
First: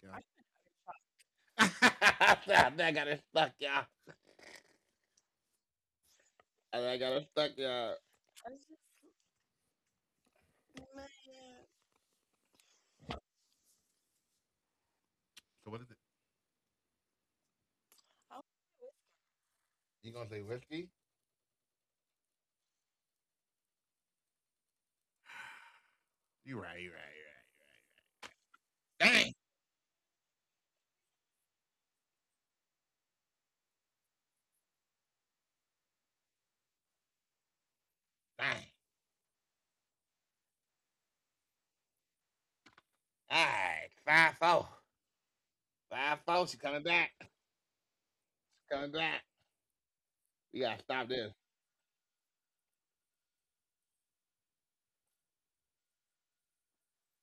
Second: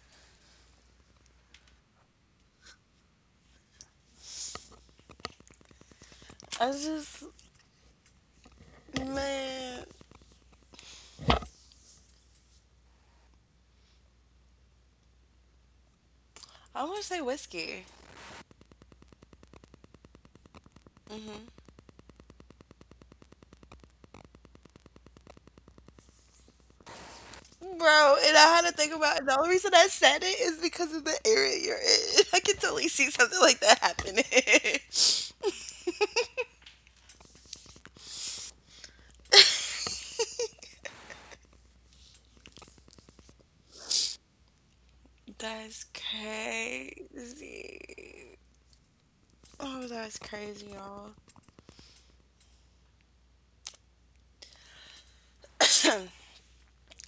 Speaker 1: y'all. I think I got it stuck, y'all.
Speaker 2: I
Speaker 1: I
Speaker 2: was
Speaker 1: think I got
Speaker 2: just,
Speaker 1: it stuck, y'all.
Speaker 2: man,
Speaker 1: So what is it?
Speaker 2: I want to say whiskey.
Speaker 1: You gonna say whiskey? You right, you right, you
Speaker 2: Bro, and I had to think
Speaker 1: right. You right.
Speaker 2: about
Speaker 1: Dang,
Speaker 2: it. The only reason I said it is because of the area you're in. I could totally see something like that happening.
Speaker 1: dang. All right, five four,
Speaker 2: That's
Speaker 1: five four. She coming back.
Speaker 2: crazy.
Speaker 1: She coming back.
Speaker 2: Oh, that's
Speaker 1: We
Speaker 2: crazy,
Speaker 1: gotta stop
Speaker 2: y'all.
Speaker 1: this.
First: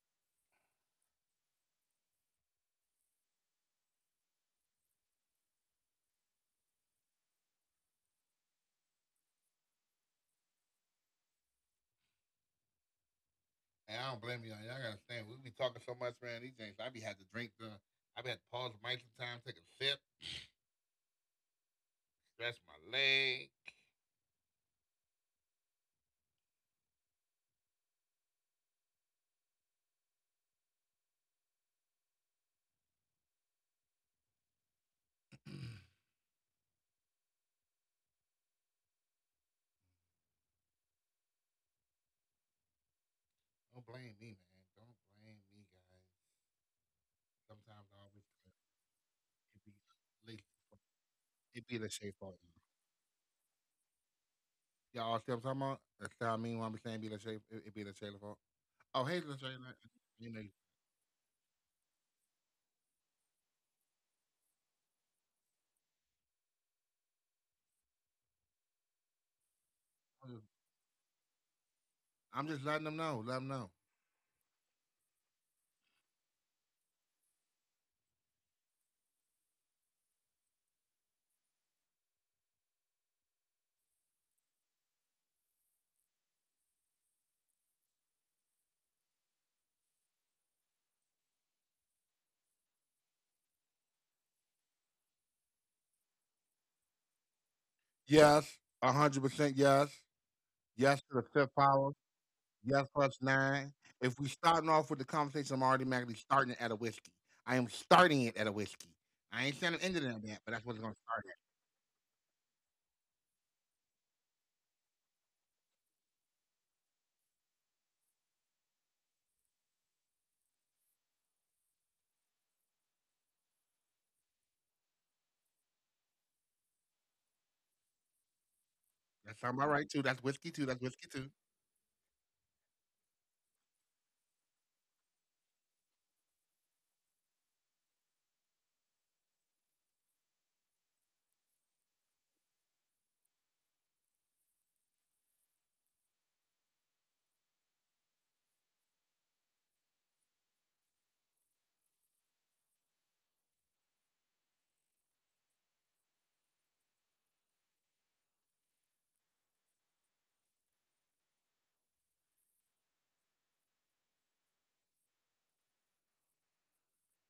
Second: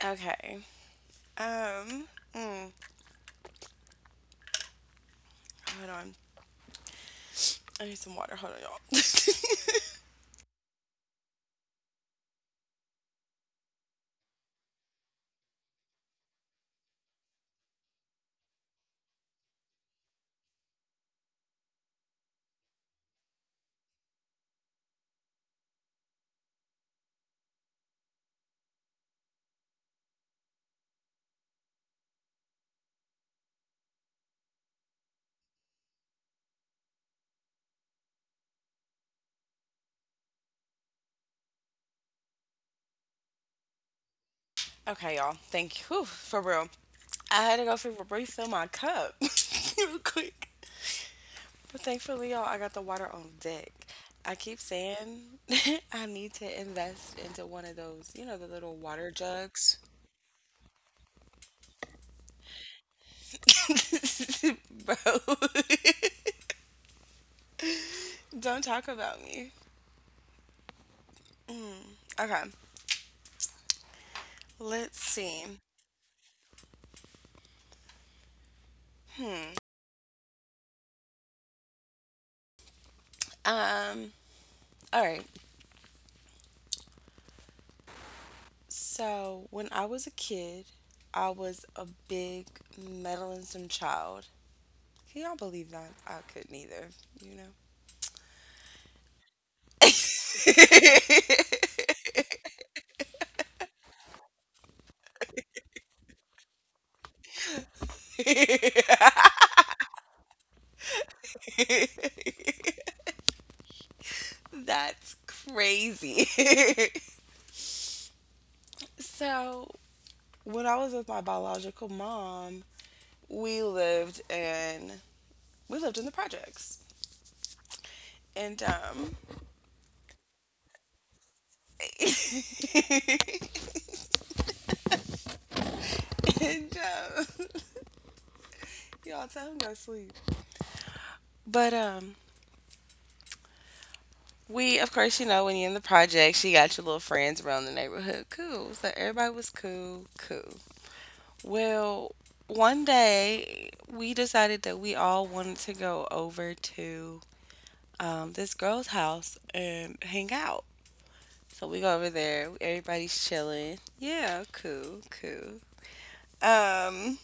Speaker 2: Okay. Um. mm, hold on. I need some water. Hold on, y'all.
Speaker 1: And I don't blame y'all. Y'all gotta understand. We be talking so much, man. These things, I be had to drink the. I be had to pause the mic sometimes, take a sip, stretch my leg. don't blame me, man. Don't
Speaker 2: Okay, y'all.
Speaker 1: blame me,
Speaker 2: Thank you.
Speaker 1: guys.
Speaker 2: Whew, for real. I had to go
Speaker 1: Sometimes
Speaker 2: for
Speaker 1: I always.
Speaker 2: refill my cup
Speaker 1: It
Speaker 2: real
Speaker 1: be like
Speaker 2: quick.
Speaker 1: it be
Speaker 2: But
Speaker 1: the shape
Speaker 2: thankfully,
Speaker 1: fault.
Speaker 2: y'all, I got the water on deck. I keep
Speaker 1: Y'all all see what
Speaker 2: saying
Speaker 1: I'm talking about?
Speaker 2: I
Speaker 1: That's how
Speaker 2: need
Speaker 1: I mean
Speaker 2: to
Speaker 1: when I'm saying be the
Speaker 2: invest
Speaker 1: shape.
Speaker 2: into
Speaker 1: It,
Speaker 2: one
Speaker 1: it
Speaker 2: of
Speaker 1: be the
Speaker 2: those,
Speaker 1: shape fault.
Speaker 2: the little
Speaker 1: Oh,
Speaker 2: water
Speaker 1: hey, the.
Speaker 2: jugs.
Speaker 1: You know,
Speaker 2: Bro, don't talk about me.
Speaker 1: I'm just
Speaker 2: Mm, okay.
Speaker 1: I'm just letting them know. Let them know.
Speaker 2: Let's see. Hmm. Um, all right. So when I was a kid, I was a big meddlesome child. Can y'all believe that? I couldn't either, you know?
Speaker 1: Yes, 100%. Yes, yes to the fifth power. Yes plus nine. If we starting off with the conversation, I'm automatically starting it at a whiskey. I am starting it at a whiskey. I ain't saying I'm ending it at that, but that's what it's gonna start
Speaker 2: That's crazy. So, when I was with my biological mom, we lived in we lived in the projects. And
Speaker 1: at. That sound about right too. That's whiskey too. That's whiskey too.
Speaker 2: and y'all tell him to go to sleep. But we, of course, you know when you're in the project, she got your little friends around the neighborhood. Cool. So everybody was cool. Cool. Well, one day we decided that we all wanted to go over to this girl's house and hang out. So we go over there. Everybody's chilling. Yeah. Cool. Cool. Um,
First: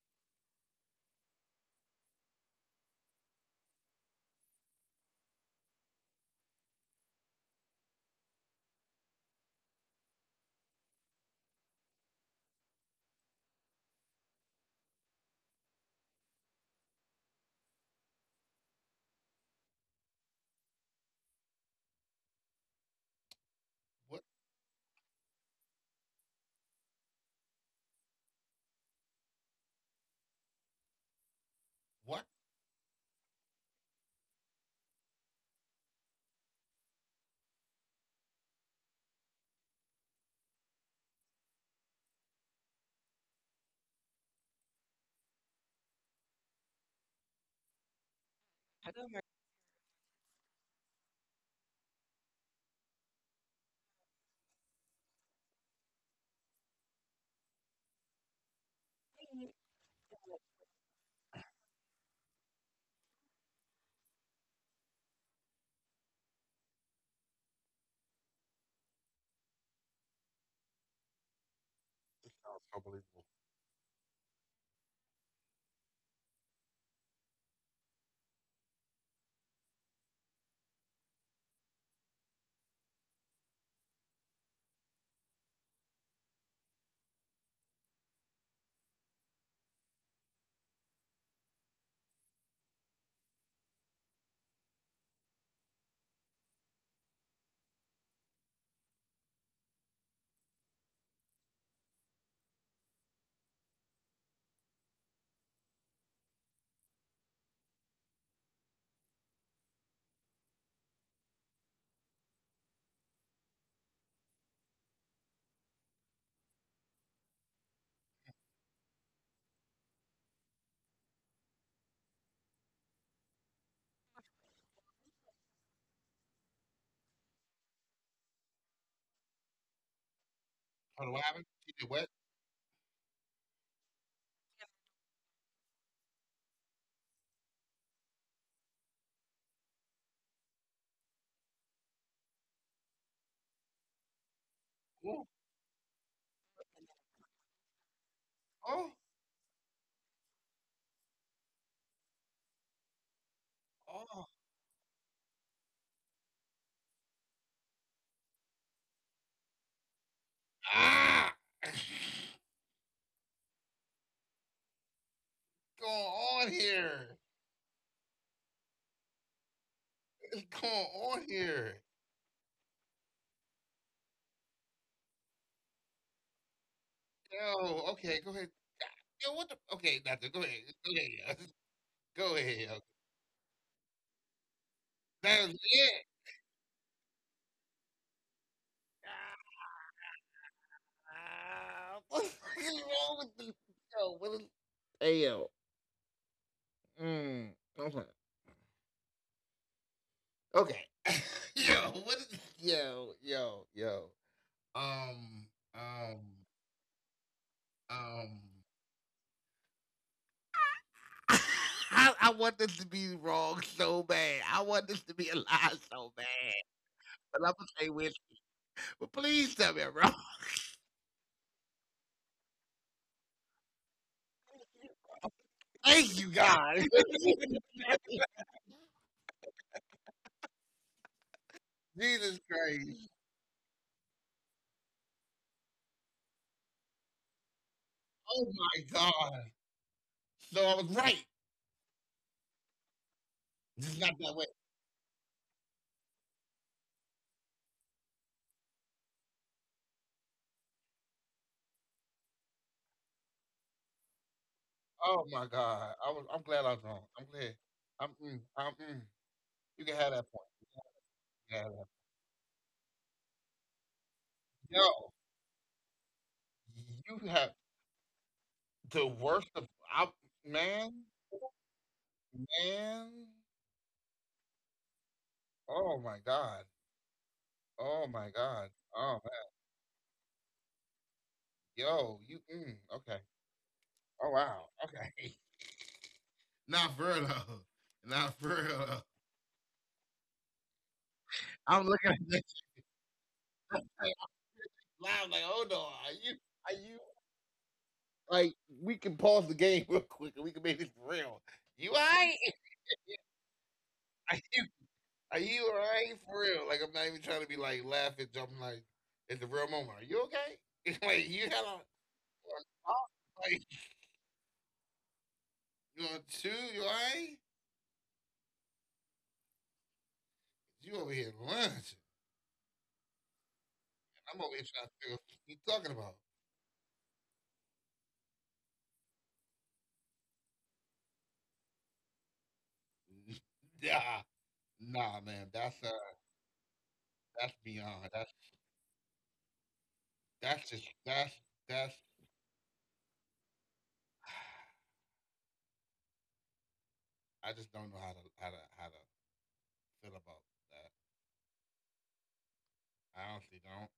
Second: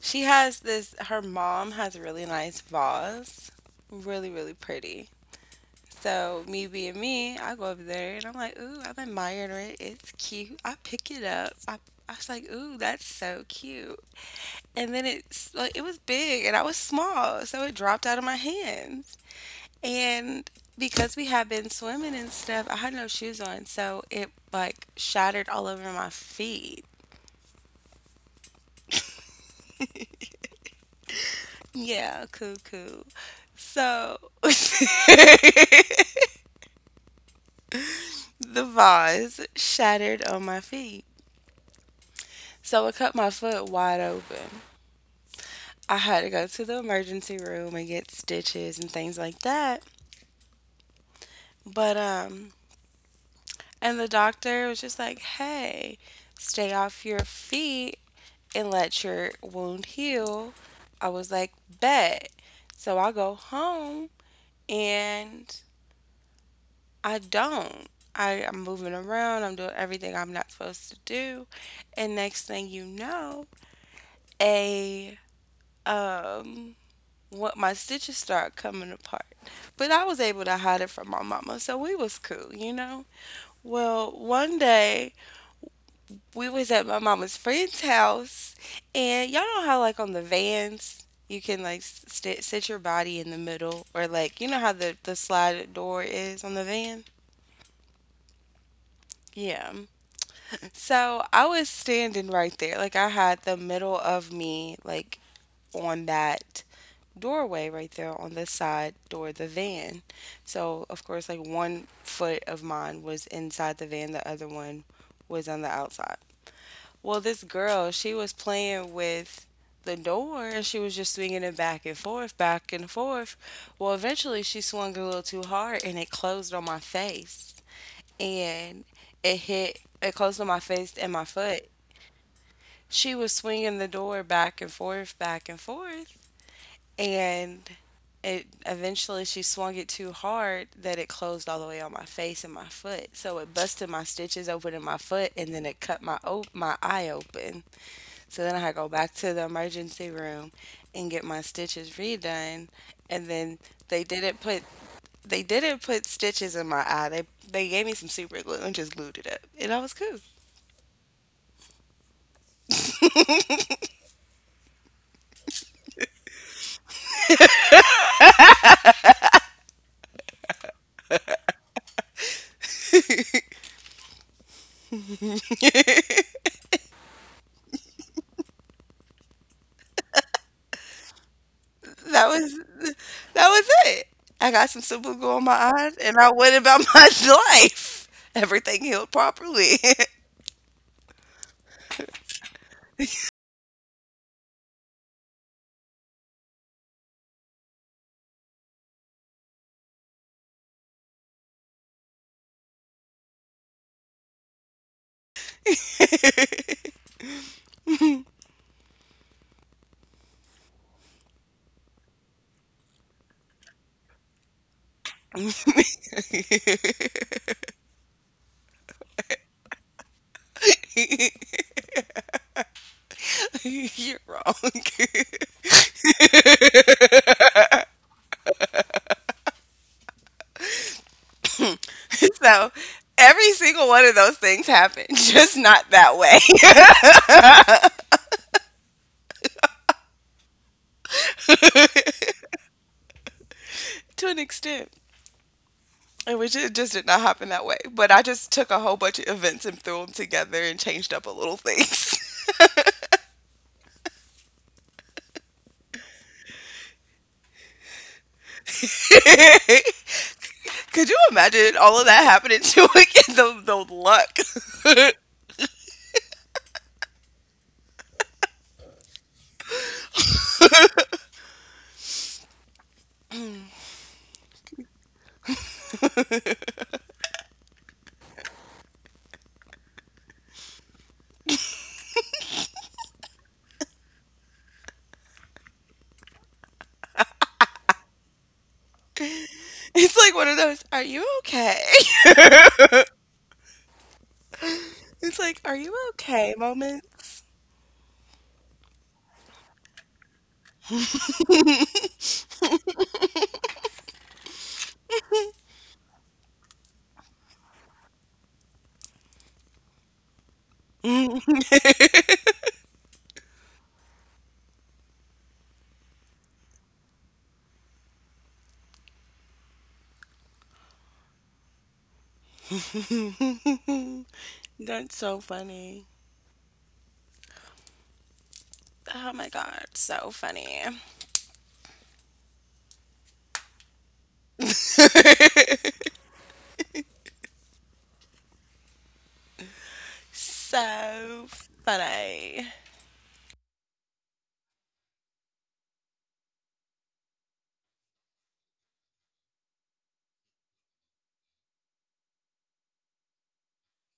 Speaker 2: she has this. Her mom has a really nice vase. Really, really pretty. So me being me, I go over there and I'm like, ooh, I'm admiring it. It's cute. I pick it up. I was like, ooh, that's so cute. And then it's like it was big and I was small, so it dropped out of my hands. And because we had been swimming and stuff, I had no shoes on, so
Speaker 1: What?
Speaker 2: it like shattered all over my feet.
Speaker 1: What?
Speaker 2: Yeah, cool, cool. So the vase shattered on my feet. So it cut my foot wide open. I had to go to the emergency room and get stitches and things like that. But and the doctor was just like, "Hey, stay off your feet and let your wound heal." I was like, "Bet." So I go home and I don't. I'm moving around, I'm doing everything I'm not supposed to do. And
Speaker 1: This
Speaker 2: next
Speaker 1: sounds
Speaker 2: thing you
Speaker 1: unbelievable. Believable.
Speaker 2: know, a um what my stitches started coming apart. But I was able to hide it from my mama, so we was cool, you know. Well, one day we was at my mama's friend's house, and y'all know how like on the vans you can like sit your body in the middle, or like you know how the slide door is on the van. Yeah. So I was standing right there, like I had the middle of me like on that doorway right there on the side door of the van. So, of course, like one foot of mine was inside the van, the other one was on the outside. Well, this girl, she was playing with the door and she was just swinging it back and forth, back and forth. Well, eventually she swung a little too hard and it closed on my face. And it closed on my face
Speaker 1: Hold on,
Speaker 2: and
Speaker 1: what
Speaker 2: my
Speaker 1: happened?
Speaker 2: foot.
Speaker 1: She did what?
Speaker 2: She was swinging the door back and forth and it eventually she swung it too hard that it closed all the way on my face and my foot. So it busted my stitches open in my
Speaker 1: Who?
Speaker 2: foot and then it cut my eye open. So then I had to
Speaker 1: Oh,
Speaker 2: go back to the emergency room and get my stitches redone. And then they
Speaker 1: oh,
Speaker 2: didn't put they didn't put stitches in my eye. They gave me some super glue and just glued it up. And I was cool.
Speaker 1: ah! going on here? What's going on here? Yo, okay, go ahead. Yo, what the? Okay, nothing. Go ahead. Go ahead. Yo.
Speaker 2: That
Speaker 1: Go
Speaker 2: was
Speaker 1: ahead. Yo.
Speaker 2: that was it. I got some super glue
Speaker 1: That
Speaker 2: on
Speaker 1: was
Speaker 2: my eyes
Speaker 1: it.
Speaker 2: and I went about my life. Everything healed properly.
Speaker 1: Ah, what is wrong with this? Yo, what is? Hey, yo. Mm, okay. Okay. yo, what is? Yo, yo, yo. Um, um, um. I want this to be wrong so bad. I want this to be a lie so bad. But I'm gonna say with. But please tell me I'm wrong.
Speaker 2: You're wrong.
Speaker 1: Thank you, God. Jesus
Speaker 2: So
Speaker 1: Christ.
Speaker 2: every single one of those things happened, just not that way.
Speaker 1: Oh my God. So I was right. Just not
Speaker 2: To an
Speaker 1: that way.
Speaker 2: extent. It just did not happen that way. But I just took a whole bunch of events and threw them together and changed up a little things.
Speaker 1: Oh my God. I was. I'm glad I was wrong. I'm glad. I'm. Mm, I'm. Mm.
Speaker 2: Could
Speaker 1: You can have that point.
Speaker 2: you imagine
Speaker 1: You can have
Speaker 2: all of
Speaker 1: that.
Speaker 2: that happening to it? The luck.
Speaker 1: Yo, you have the worst of. I, man, man. Oh my God. Oh my god. Oh man. Yo, you mm, okay. Oh wow. Okay. Not for real though. Not for real though.
Speaker 2: It's like one of those, are you okay?
Speaker 1: I'm looking at this. I'm
Speaker 2: It's like,
Speaker 1: like,
Speaker 2: are
Speaker 1: hold
Speaker 2: you
Speaker 1: on. Are
Speaker 2: okay
Speaker 1: you are you
Speaker 2: moments.
Speaker 1: like we can pause the game real quick and we can make this real. You alright? Are you are you alright for real? Like I'm not even trying to be like laughing, jumping like it's the real moment. Are you okay? like you had on like you on two, you alright? You over here lunch. I'm over here trying to
Speaker 2: That's
Speaker 1: figure
Speaker 2: so
Speaker 1: out what you
Speaker 2: funny.
Speaker 1: talking about.
Speaker 2: Oh my God, so funny.
Speaker 1: Nah, nah, man. That's beyond. That's just
Speaker 2: So
Speaker 1: that's that's
Speaker 2: funny.
Speaker 1: I just don't know how to feel about that. I honestly don't.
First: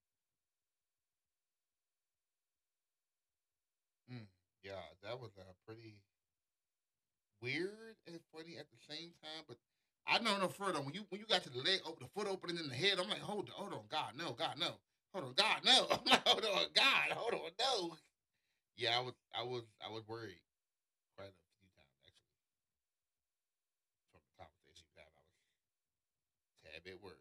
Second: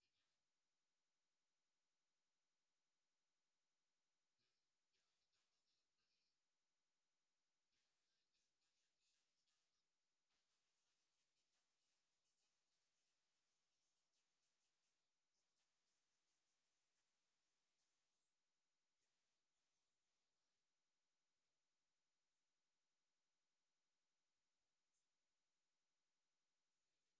Speaker 1: Mm, yeah, that was pretty weird and funny at the same time, but I don't know no further when you got to the leg open, the foot opening in the head, I'm like, hold on, hold on, God, no, God, no. Hold on, God, no. I'm like, hold on, God, hold on, no. Yeah, I was worried quite a few times from the conversation you have, I was a tad bit worried.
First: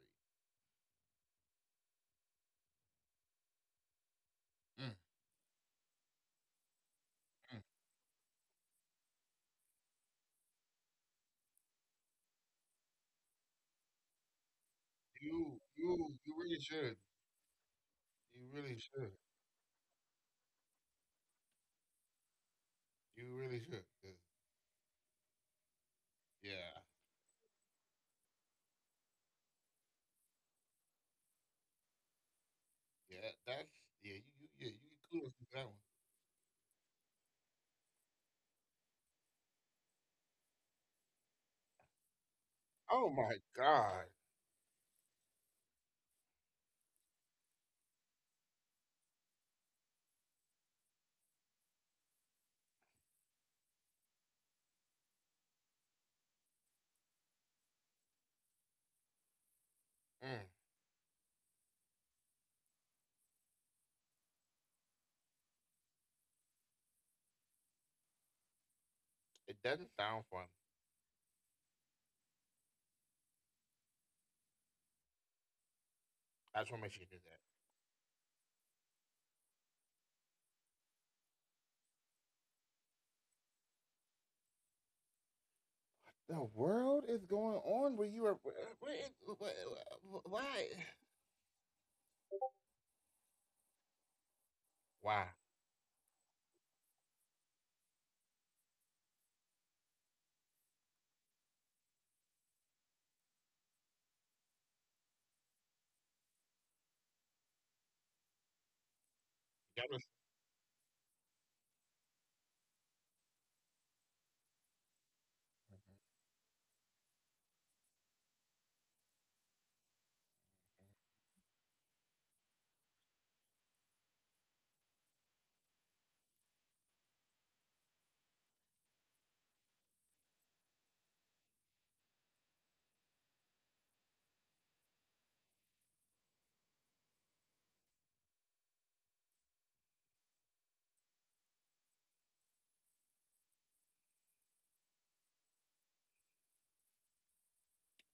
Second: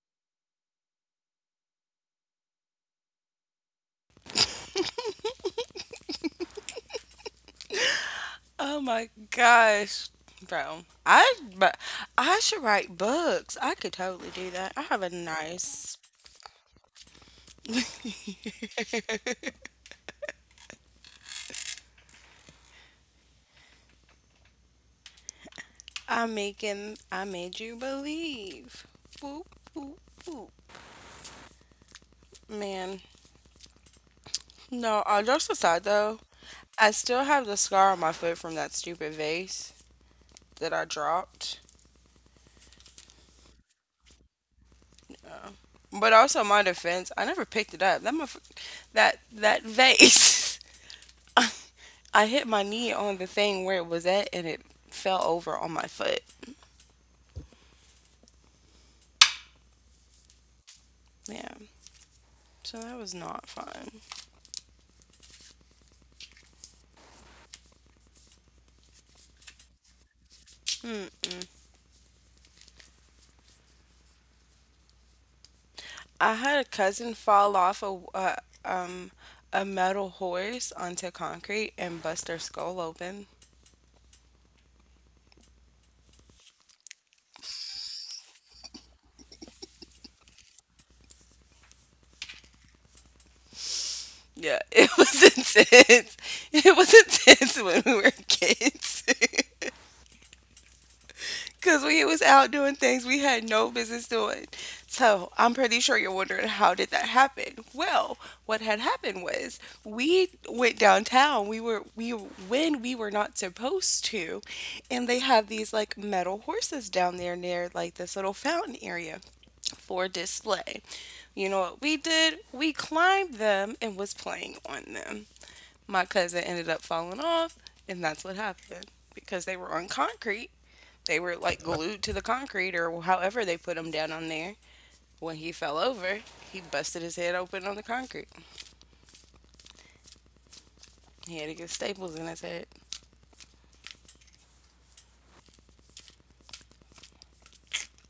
Speaker 1: Mm. Mm.
Speaker 2: Oh my gosh, bro. I but I should write books. I could totally do that. I have a
Speaker 1: You,
Speaker 2: nice
Speaker 1: you, you really should. You really should. You really should. 'Cause, yeah,
Speaker 2: I made you believe. Whoop whoop whoop. Man.
Speaker 1: yeah, that's yeah. You yeah, you
Speaker 2: No,
Speaker 1: get kudos for
Speaker 2: just
Speaker 1: that one.
Speaker 2: aside though, I still have the scar on my foot from that stupid vase that I dropped.
Speaker 1: Oh my god,
Speaker 2: But also my defense, I never picked it up. That vase. I hit my knee on the thing where it was at and it fell over on my foot.
Speaker 1: Mm,
Speaker 2: Yeah. So that was not fun.
Speaker 1: it doesn't sound fun.
Speaker 2: I
Speaker 1: I
Speaker 2: had a
Speaker 1: just want to make sure
Speaker 2: cousin
Speaker 1: you do that.
Speaker 2: fall off um a metal horse onto concrete and bust their skull open.
Speaker 1: The world is going on where you are. Where, is- wh- wh- Why?
Speaker 2: Yeah, it was
Speaker 1: Why?
Speaker 2: intense. It was intense when we were kids. Because we was out doing things we had no business doing. So I'm pretty sure you're wondering how did that happen? Well, what had happened was
Speaker 1: That was-
Speaker 2: we went downtown. We when we were not supposed to, and they have these like metal horses down there near like this little fountain area for display. You know what we did? We climbed them and was playing on them. My cousin ended up falling off, and that's what happened because they were on concrete. They were like glued to the concrete or however they put him down on there. When he fell over, he busted his head open on the concrete. He had to get staples in his head.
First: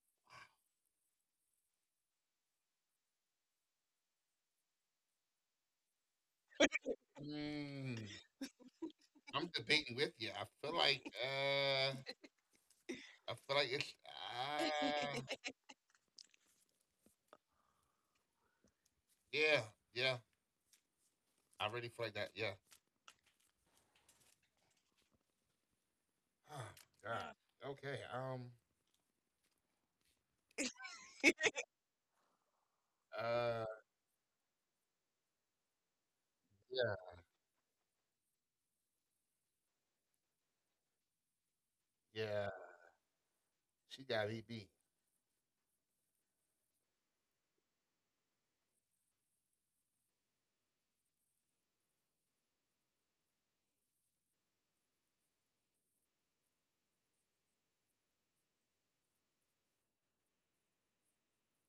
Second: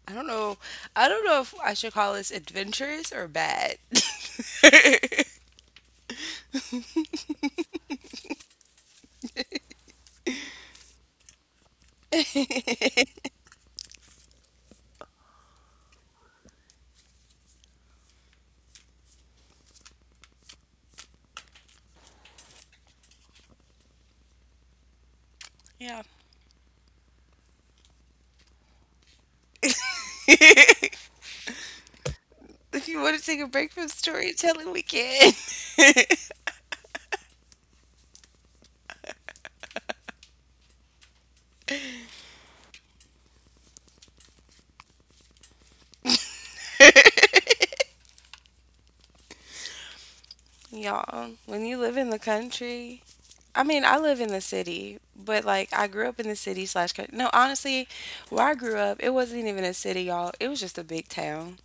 Speaker 2: I don't know. I don't know if I should call this adventurous or bad.
Speaker 1: Mm, I'm debating with you. I feel like it's uh, Yeah, yeah. I already flagged that. Yeah.
Speaker 2: Yeah.
Speaker 1: Oh, God. Yeah. Okay.
Speaker 2: If you want to take a
Speaker 1: Uh.
Speaker 2: break from storytelling, we can.
Speaker 1: Yeah. Yeah. She got EB. She
Speaker 2: Y'all, when you live in the country, I mean, I live in the city, but like I grew up in the city slash country. No, honestly, where I grew up, it wasn't even a city, y'all. It was just a big town.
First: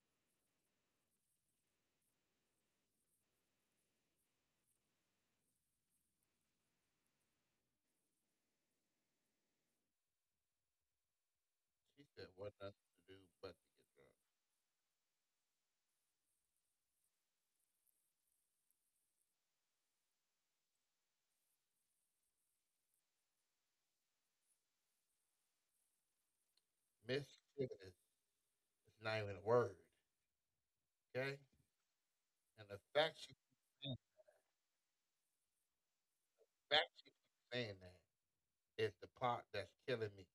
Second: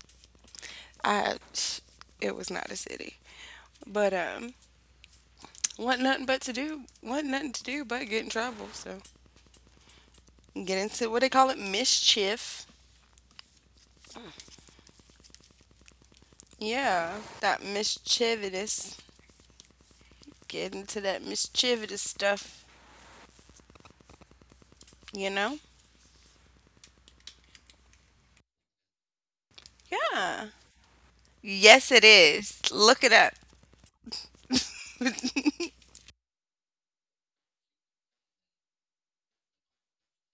Speaker 2: I it was not a city. But wasn't nothing to do but get in trouble. So get into what they call it
Speaker 1: said what
Speaker 2: mischief.
Speaker 1: nothing to do but to get drunk.
Speaker 2: Yeah. That mischievous. Get into that mischievous stuff, you know?
Speaker 1: Mischievous is not even a word.
Speaker 2: Yeah.
Speaker 1: Okay.
Speaker 2: Yes it is.
Speaker 1: And the
Speaker 2: Look it
Speaker 1: fact she
Speaker 2: up.
Speaker 1: keeps saying, the fact she keeps saying that is the part that's killing me.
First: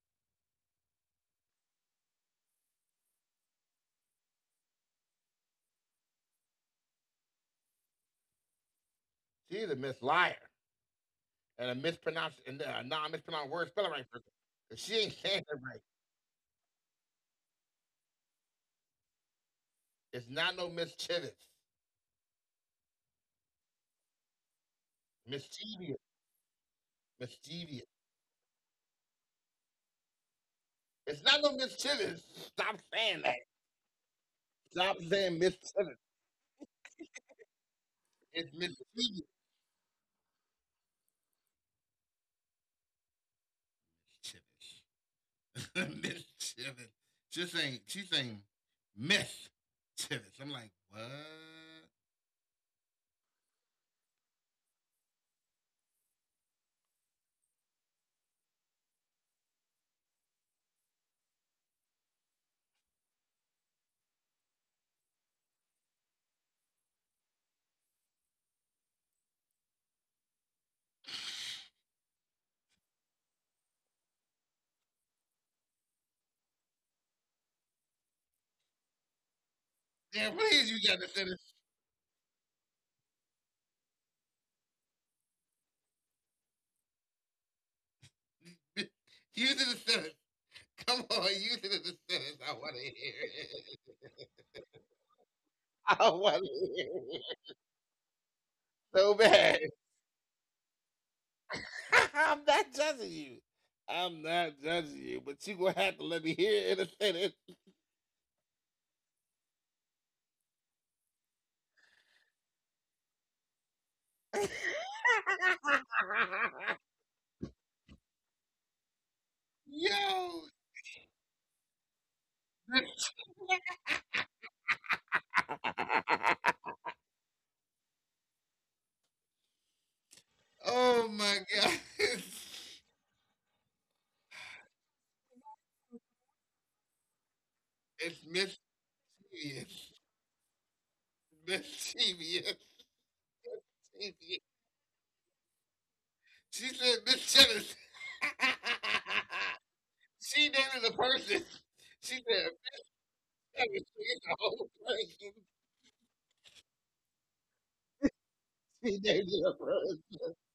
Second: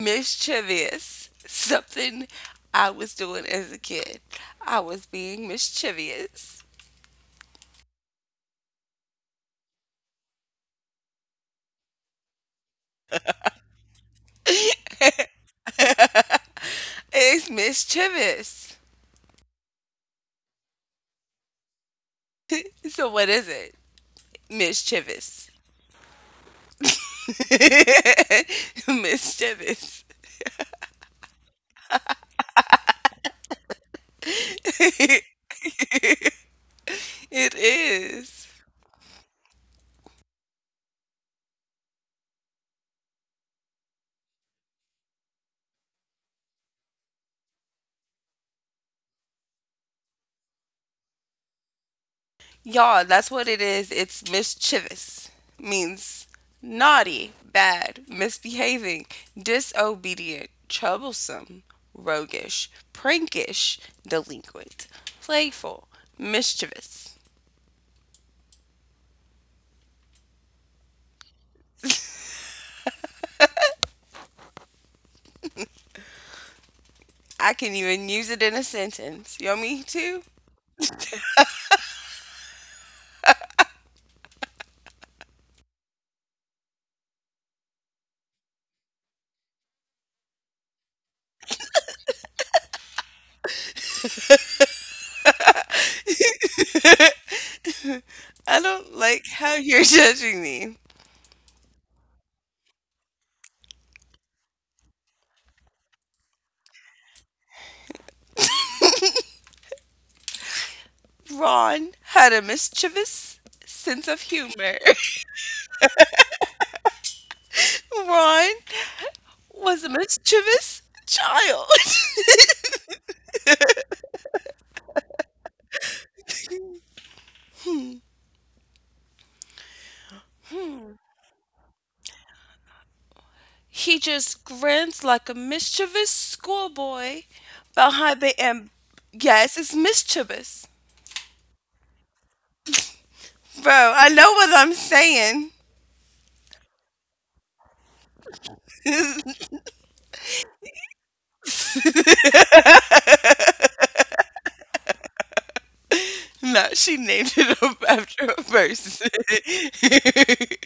Speaker 2: Mischievous. Something I was doing as a kid. I was being mischievous.
Speaker 1: She's a misliar and a mispronounced and a non mispronounced word spelling right person. 'Cause she ain't saying it right.
Speaker 2: It's mischievous.
Speaker 1: It's not no mischievous,
Speaker 2: So what is it? Mischievous.
Speaker 1: mischievous, mischievous.
Speaker 2: Mischievous.
Speaker 1: It's not no Miss Chivers. Stop saying that. Stop saying Miss Chivers.
Speaker 2: It is.
Speaker 1: It's Miss Chivers. Chivers. Miss Chivers. She's saying Miss Chivers. I'm like, what?
Speaker 2: Y'all, that's what it is. It's mischievous. Means naughty, bad, misbehaving, disobedient, troublesome, roguish, prankish, delinquent, playful, mischievous. I can even use it in a sentence. You want me too?
Speaker 1: Yeah, what is you got to sentence? Use it as a sentence. Come on, use it as a sentence. I want to hear it. I want to hear it
Speaker 2: I don't
Speaker 1: so
Speaker 2: like how
Speaker 1: bad.
Speaker 2: you're judging me.
Speaker 1: I'm not judging you. I'm not judging you, but you gonna have to let me hear it in a sentence.
Speaker 2: Ron had a mischievous sense of
Speaker 1: Yo.
Speaker 2: humor. Ron was a mischievous child.
Speaker 1: Oh my God.
Speaker 2: He just grins like a mischievous schoolboy
Speaker 1: It's
Speaker 2: behind the
Speaker 1: mischievous.
Speaker 2: yes, it's mischievous.
Speaker 1: Mischievous.
Speaker 2: Bro, I know
Speaker 1: Mischievous.
Speaker 2: what I'm saying.
Speaker 1: She said Miss Jennings. she named it a person. She said Miss Jennings a whole person.
Speaker 2: No, she named it up after a
Speaker 1: She
Speaker 2: person.
Speaker 1: named it a person.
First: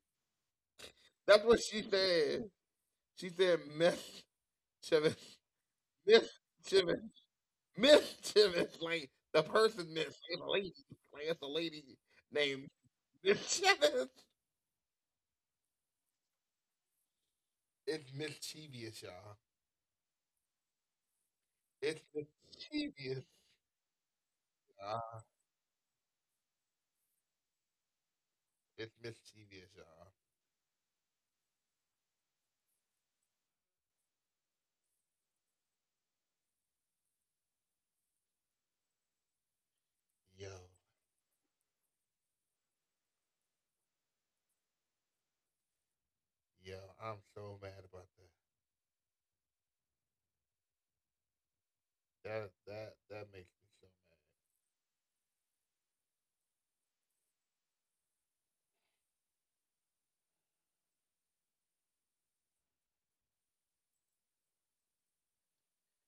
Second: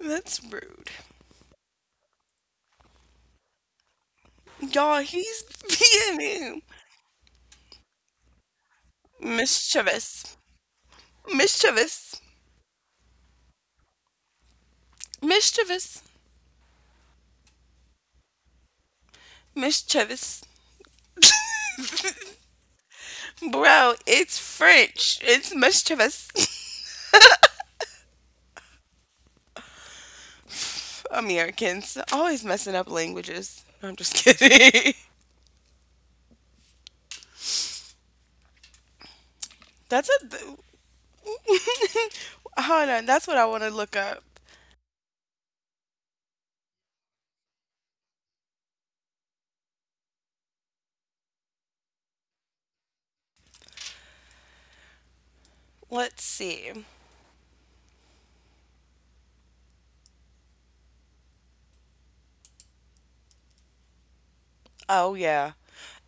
Speaker 2: That's rude.
Speaker 1: That's what she said. She said Miss
Speaker 2: Y'all,
Speaker 1: Jennings.
Speaker 2: he's
Speaker 1: Miss
Speaker 2: being
Speaker 1: Mischievous, like the person that's
Speaker 2: mischievous.
Speaker 1: a lady, like it's a lady
Speaker 2: Mischievous.
Speaker 1: named Mischievous.
Speaker 2: Mischievous.
Speaker 1: It's mischievous, y'all.
Speaker 2: Mischievous.
Speaker 1: It's mischievous,
Speaker 2: Bro, it's French.
Speaker 1: y'all.
Speaker 2: It's much of us.
Speaker 1: It's mischievous, y'all.
Speaker 2: Americans always messing up languages. No, I'm just kidding. That's
Speaker 1: Yo,
Speaker 2: a. Hold on. That's what I want to look up.
Speaker 1: yo, I'm so mad about that. That that that makes me so
Speaker 2: Let's see. Oh, yeah.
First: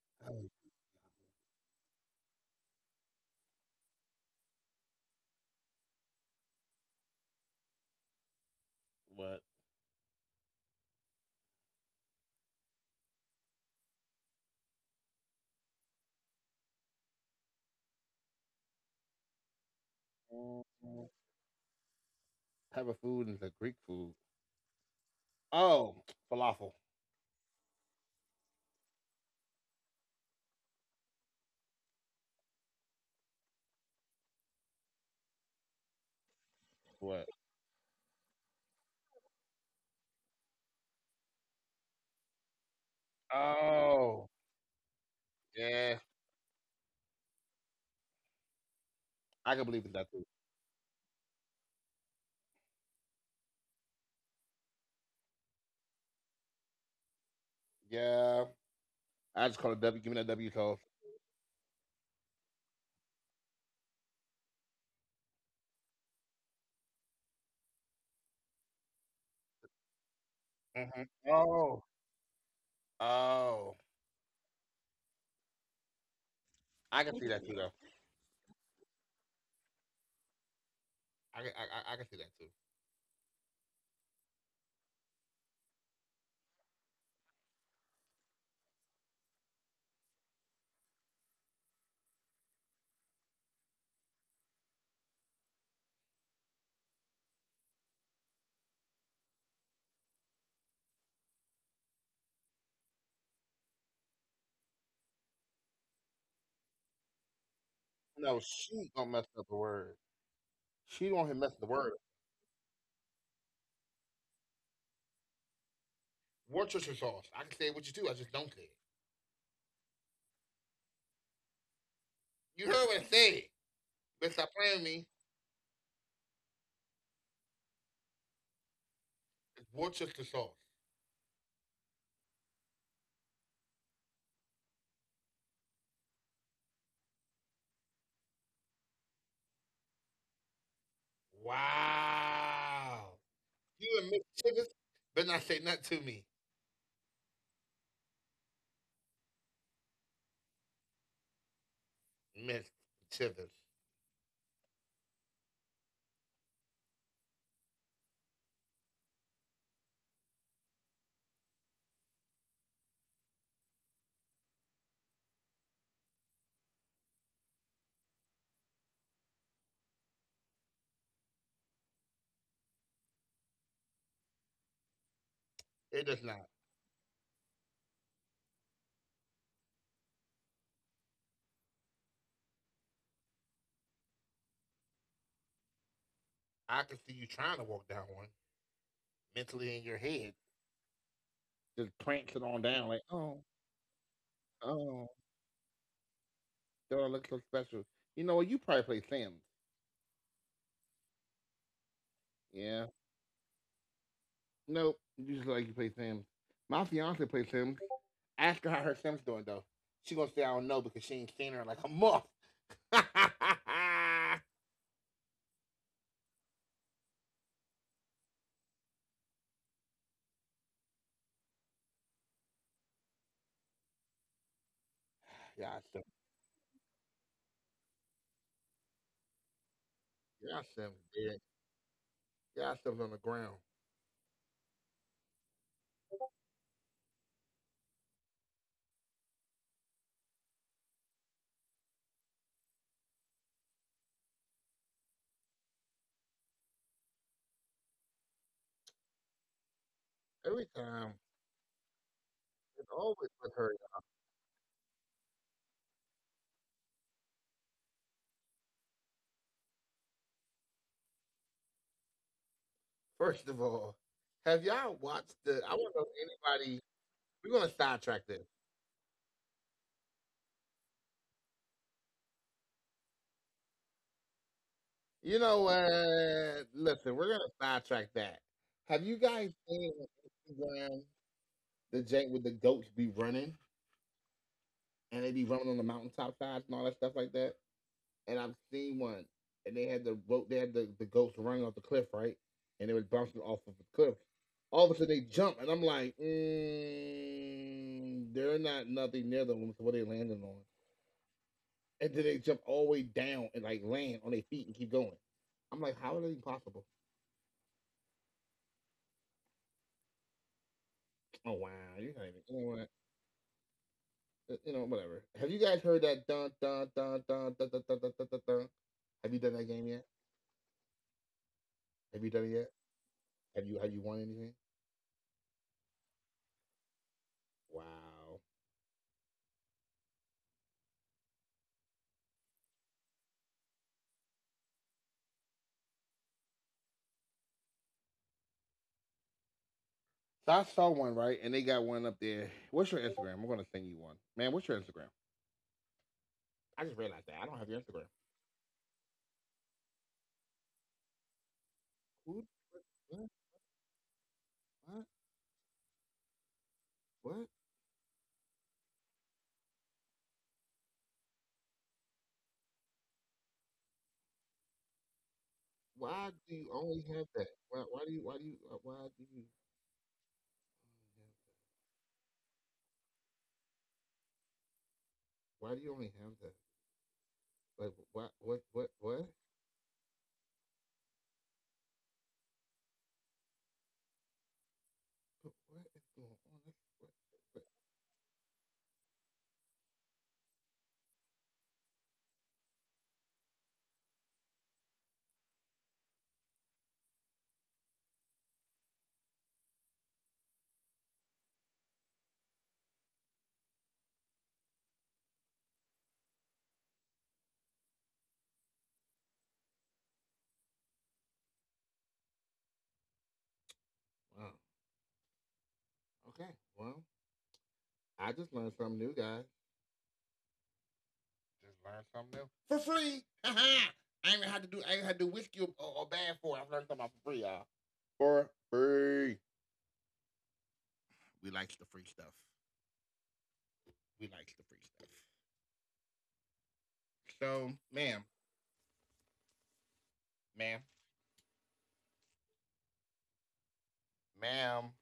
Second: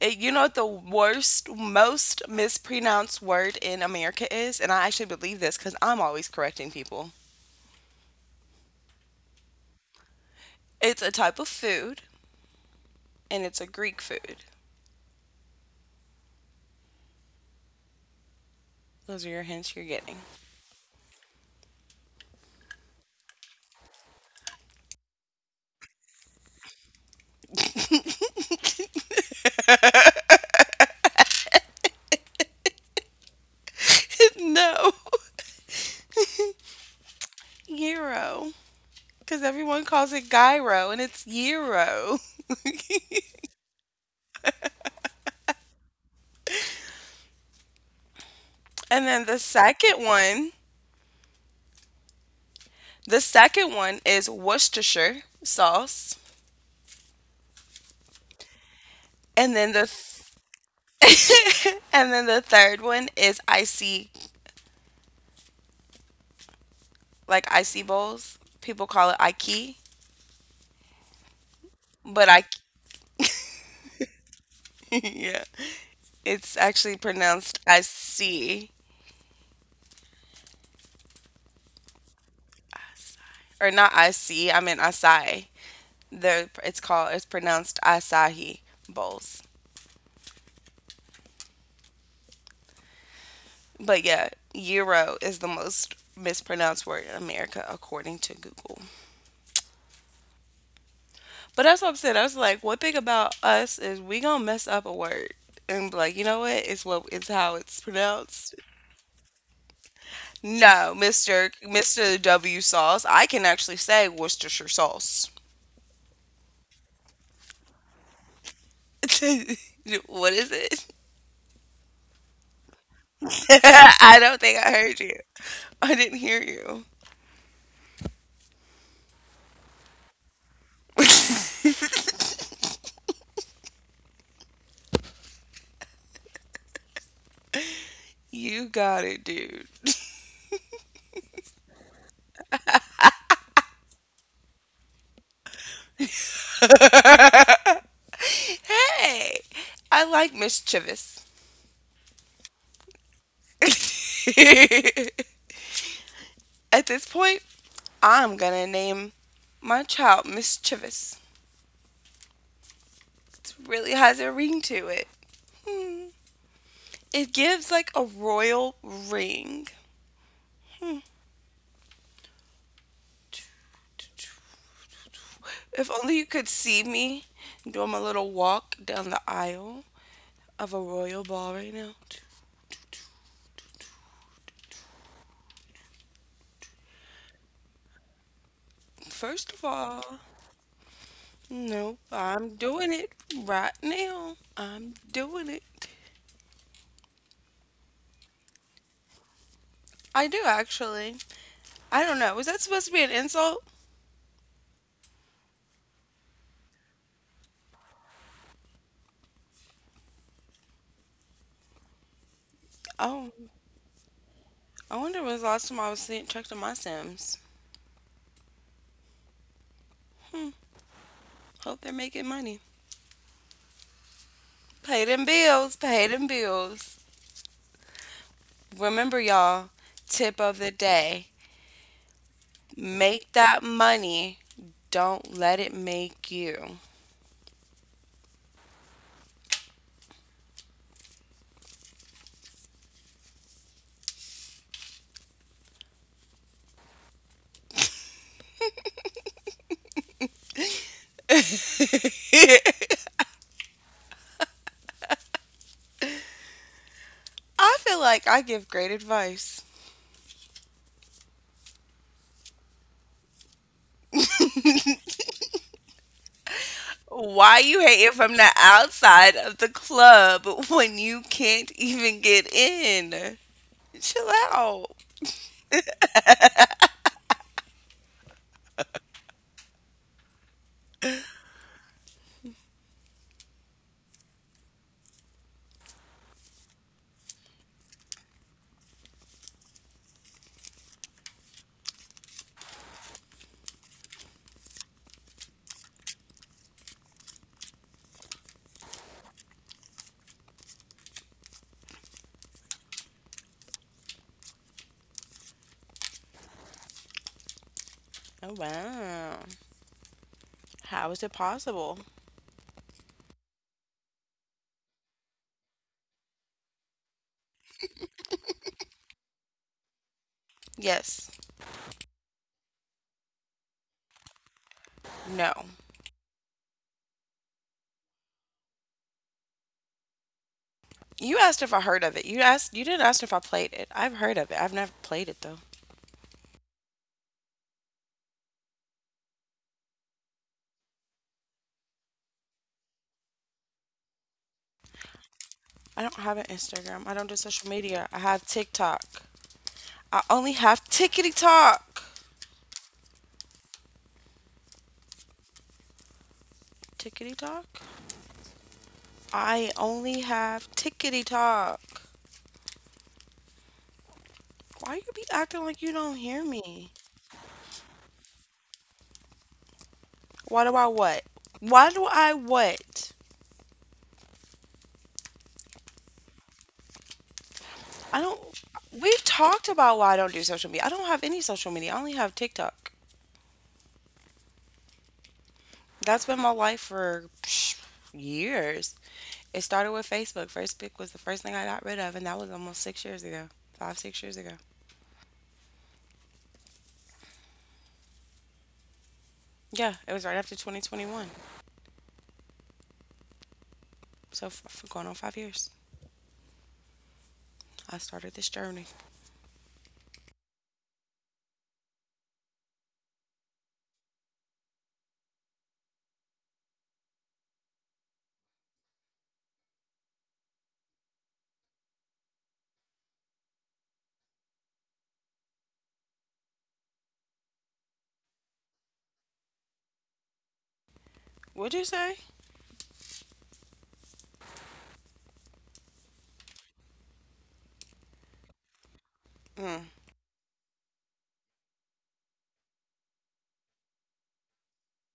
Speaker 2: You know
Speaker 1: mad.
Speaker 2: what the worst, most mispronounced word in America is? And I actually believe this because I'm always correcting people.
Speaker 1: What?
Speaker 2: It's a type of food, and it's a Greek food. Those are your hints you're getting.
Speaker 1: What type of food is a Greek food? Oh, falafel.
Speaker 2: No.
Speaker 1: What?
Speaker 2: Gyro. Because everyone calls it gyro and it's gyro.
Speaker 1: Oh, yeah.
Speaker 2: And then
Speaker 1: I can believe in that too.
Speaker 2: the second one is Worcestershire sauce.
Speaker 1: Yeah. I just
Speaker 2: And
Speaker 1: call
Speaker 2: then
Speaker 1: it W. Give me that W sauce.
Speaker 2: and then the third one is icy like icy bowls. People call it Ike,
Speaker 1: Mhm. Oh.
Speaker 2: but I
Speaker 1: Oh,
Speaker 2: yeah. It's actually
Speaker 1: I can see that too,
Speaker 2: pronounced
Speaker 1: though.
Speaker 2: icy,
Speaker 1: I can see that too.
Speaker 2: or not icy, I mean acai. It's called, it's pronounced Asahi bowls. But yeah, euro is the most mispronounced word in America according to Google. But that's what I'm saying. I was like, one thing about us is we gonna mess up a word and be like, you know what? It's how it's
Speaker 1: No,
Speaker 2: pronounced.
Speaker 1: she gonna mess up the word.
Speaker 2: No,
Speaker 1: She don't mess the word.
Speaker 2: Mister W sauce. I can actually say Worcestershire sauce.
Speaker 1: Worcestershire sauce. I can say it with you too. I just don't say it.
Speaker 2: What is it?
Speaker 1: You heard what I said.
Speaker 2: I
Speaker 1: But stop
Speaker 2: don't think
Speaker 1: playing with
Speaker 2: I
Speaker 1: me.
Speaker 2: heard you. I didn't hear you.
Speaker 1: It's Worcestershire sauce.
Speaker 2: You got it, dude.
Speaker 1: Wow. You and Miss Chivers better not say nothing to me,
Speaker 2: Hey, I like mischievous.
Speaker 1: Miss Chivers.
Speaker 2: At this point, I'm gonna name my child Mischievous. It really has a ring to it. Hmm. It gives like a royal ring. Hmm.
Speaker 1: It
Speaker 2: If
Speaker 1: does
Speaker 2: only you
Speaker 1: not.
Speaker 2: could see me doing my little walk down the aisle of a royal ball right now.
Speaker 1: I can see you trying to walk down one
Speaker 2: First
Speaker 1: mentally
Speaker 2: of
Speaker 1: in your head,
Speaker 2: all,
Speaker 1: just
Speaker 2: no,
Speaker 1: prancing on
Speaker 2: I'm
Speaker 1: down like,
Speaker 2: doing it
Speaker 1: oh,
Speaker 2: right now.
Speaker 1: oh.
Speaker 2: I'm doing it.
Speaker 1: Don't look so special. You know what? You probably play Sims.
Speaker 2: I do actually. I don't know. Was that
Speaker 1: Yeah.
Speaker 2: supposed to be an insult?
Speaker 1: Nope. You just look like you play Sims. My fiance plays Sims. Ask her how her Sims doing though. She gonna say I don't know because she ain't seen her in like a month. yeah,
Speaker 2: Oh, I wonder when was the last time I was seeing checked on my Sims. Hmm, hope they're making money. Pay them bills, pay them
Speaker 1: Sims.
Speaker 2: bills. Remember, y'all, tip of the
Speaker 1: Yeah, Sims
Speaker 2: day,
Speaker 1: dead. Yeah, Sims
Speaker 2: make
Speaker 1: on the
Speaker 2: that
Speaker 1: ground
Speaker 2: money. Don't let it make you.
Speaker 1: every time.
Speaker 2: I
Speaker 1: It's always with her.
Speaker 2: feel like I give great advice.
Speaker 1: First of all, have y'all watched the? I want to know if anybody.
Speaker 2: Why you
Speaker 1: We're
Speaker 2: hating
Speaker 1: gonna
Speaker 2: from the
Speaker 1: sidetrack this.
Speaker 2: outside of the club when you can't even get in? Chill out.
Speaker 1: You know what? Listen, we're gonna sidetrack that. Have you guys seen on Instagram the jank with the goats be running and they be running on the mountaintop sides and all that stuff like that. And I've seen one and they had the rope they had the goats running off the cliff, right? And they was bouncing off of the cliff. All of a sudden they jump and I'm like, mm, they're not nothing near the women, so what are they landing on? And then they jump all the way down and like land on their feet and keep going. I'm like, how is that even possible?
Speaker 2: Oh, wow. How is it possible?
Speaker 1: Oh wow, you're not even you know what? You know, whatever. Have you guys heard that dun dun dun dun dun dun dun dun? Dun, dun? Have you done that game yet?
Speaker 2: Yes.
Speaker 1: Have you done it yet? Have you won anything?
Speaker 2: No.
Speaker 1: Wow.
Speaker 2: You asked if I heard of it. You asked, you didn't ask if I played it. I've heard of it. I've never played it though.
Speaker 1: So I saw one right, and they got one up there. What's your Instagram? I'm gonna send you one, man. What's your Instagram?
Speaker 2: I don't have an
Speaker 1: I
Speaker 2: Instagram.
Speaker 1: just
Speaker 2: I don't do
Speaker 1: realized that I
Speaker 2: social
Speaker 1: don't have your
Speaker 2: media.
Speaker 1: Instagram.
Speaker 2: I have TikTok. I only have tickety talk.
Speaker 1: Who? What?
Speaker 2: Tickety
Speaker 1: What?
Speaker 2: talk? I only have tickety talk. Why you be acting like you don't
Speaker 1: What?
Speaker 2: hear
Speaker 1: Why do you
Speaker 2: me?
Speaker 1: only have that? Why? Why do you?
Speaker 2: Why do I what? Why do I what?
Speaker 1: Why do you only have that? Like,
Speaker 2: I don't
Speaker 1: what? What? What?
Speaker 2: We've
Speaker 1: What?
Speaker 2: talked about why I don't do social media. I don't have any social media. I only have TikTok.
Speaker 1: What is
Speaker 2: That's been
Speaker 1: going
Speaker 2: my
Speaker 1: on?
Speaker 2: life
Speaker 1: What?
Speaker 2: for psh, years. It started with Facebook. First pick was the first thing I got rid of, and that was almost 6 years ago, five, 6 years ago. Yeah, it was right after 2021. So for going on 5 years, I started this journey.
Speaker 1: Wow. Okay. Well, I just learned something new, guys. Just learn something new for free. I ain't even had to do. I ain't had to do whiskey or, bad for it. I've learned something for free, y'all. For free. We
Speaker 2: What'd you
Speaker 1: likes the
Speaker 2: say?
Speaker 1: free stuff. We likes the free stuff. So, ma'am,
Speaker 2: Mm,
Speaker 1: ma'am, ma'am,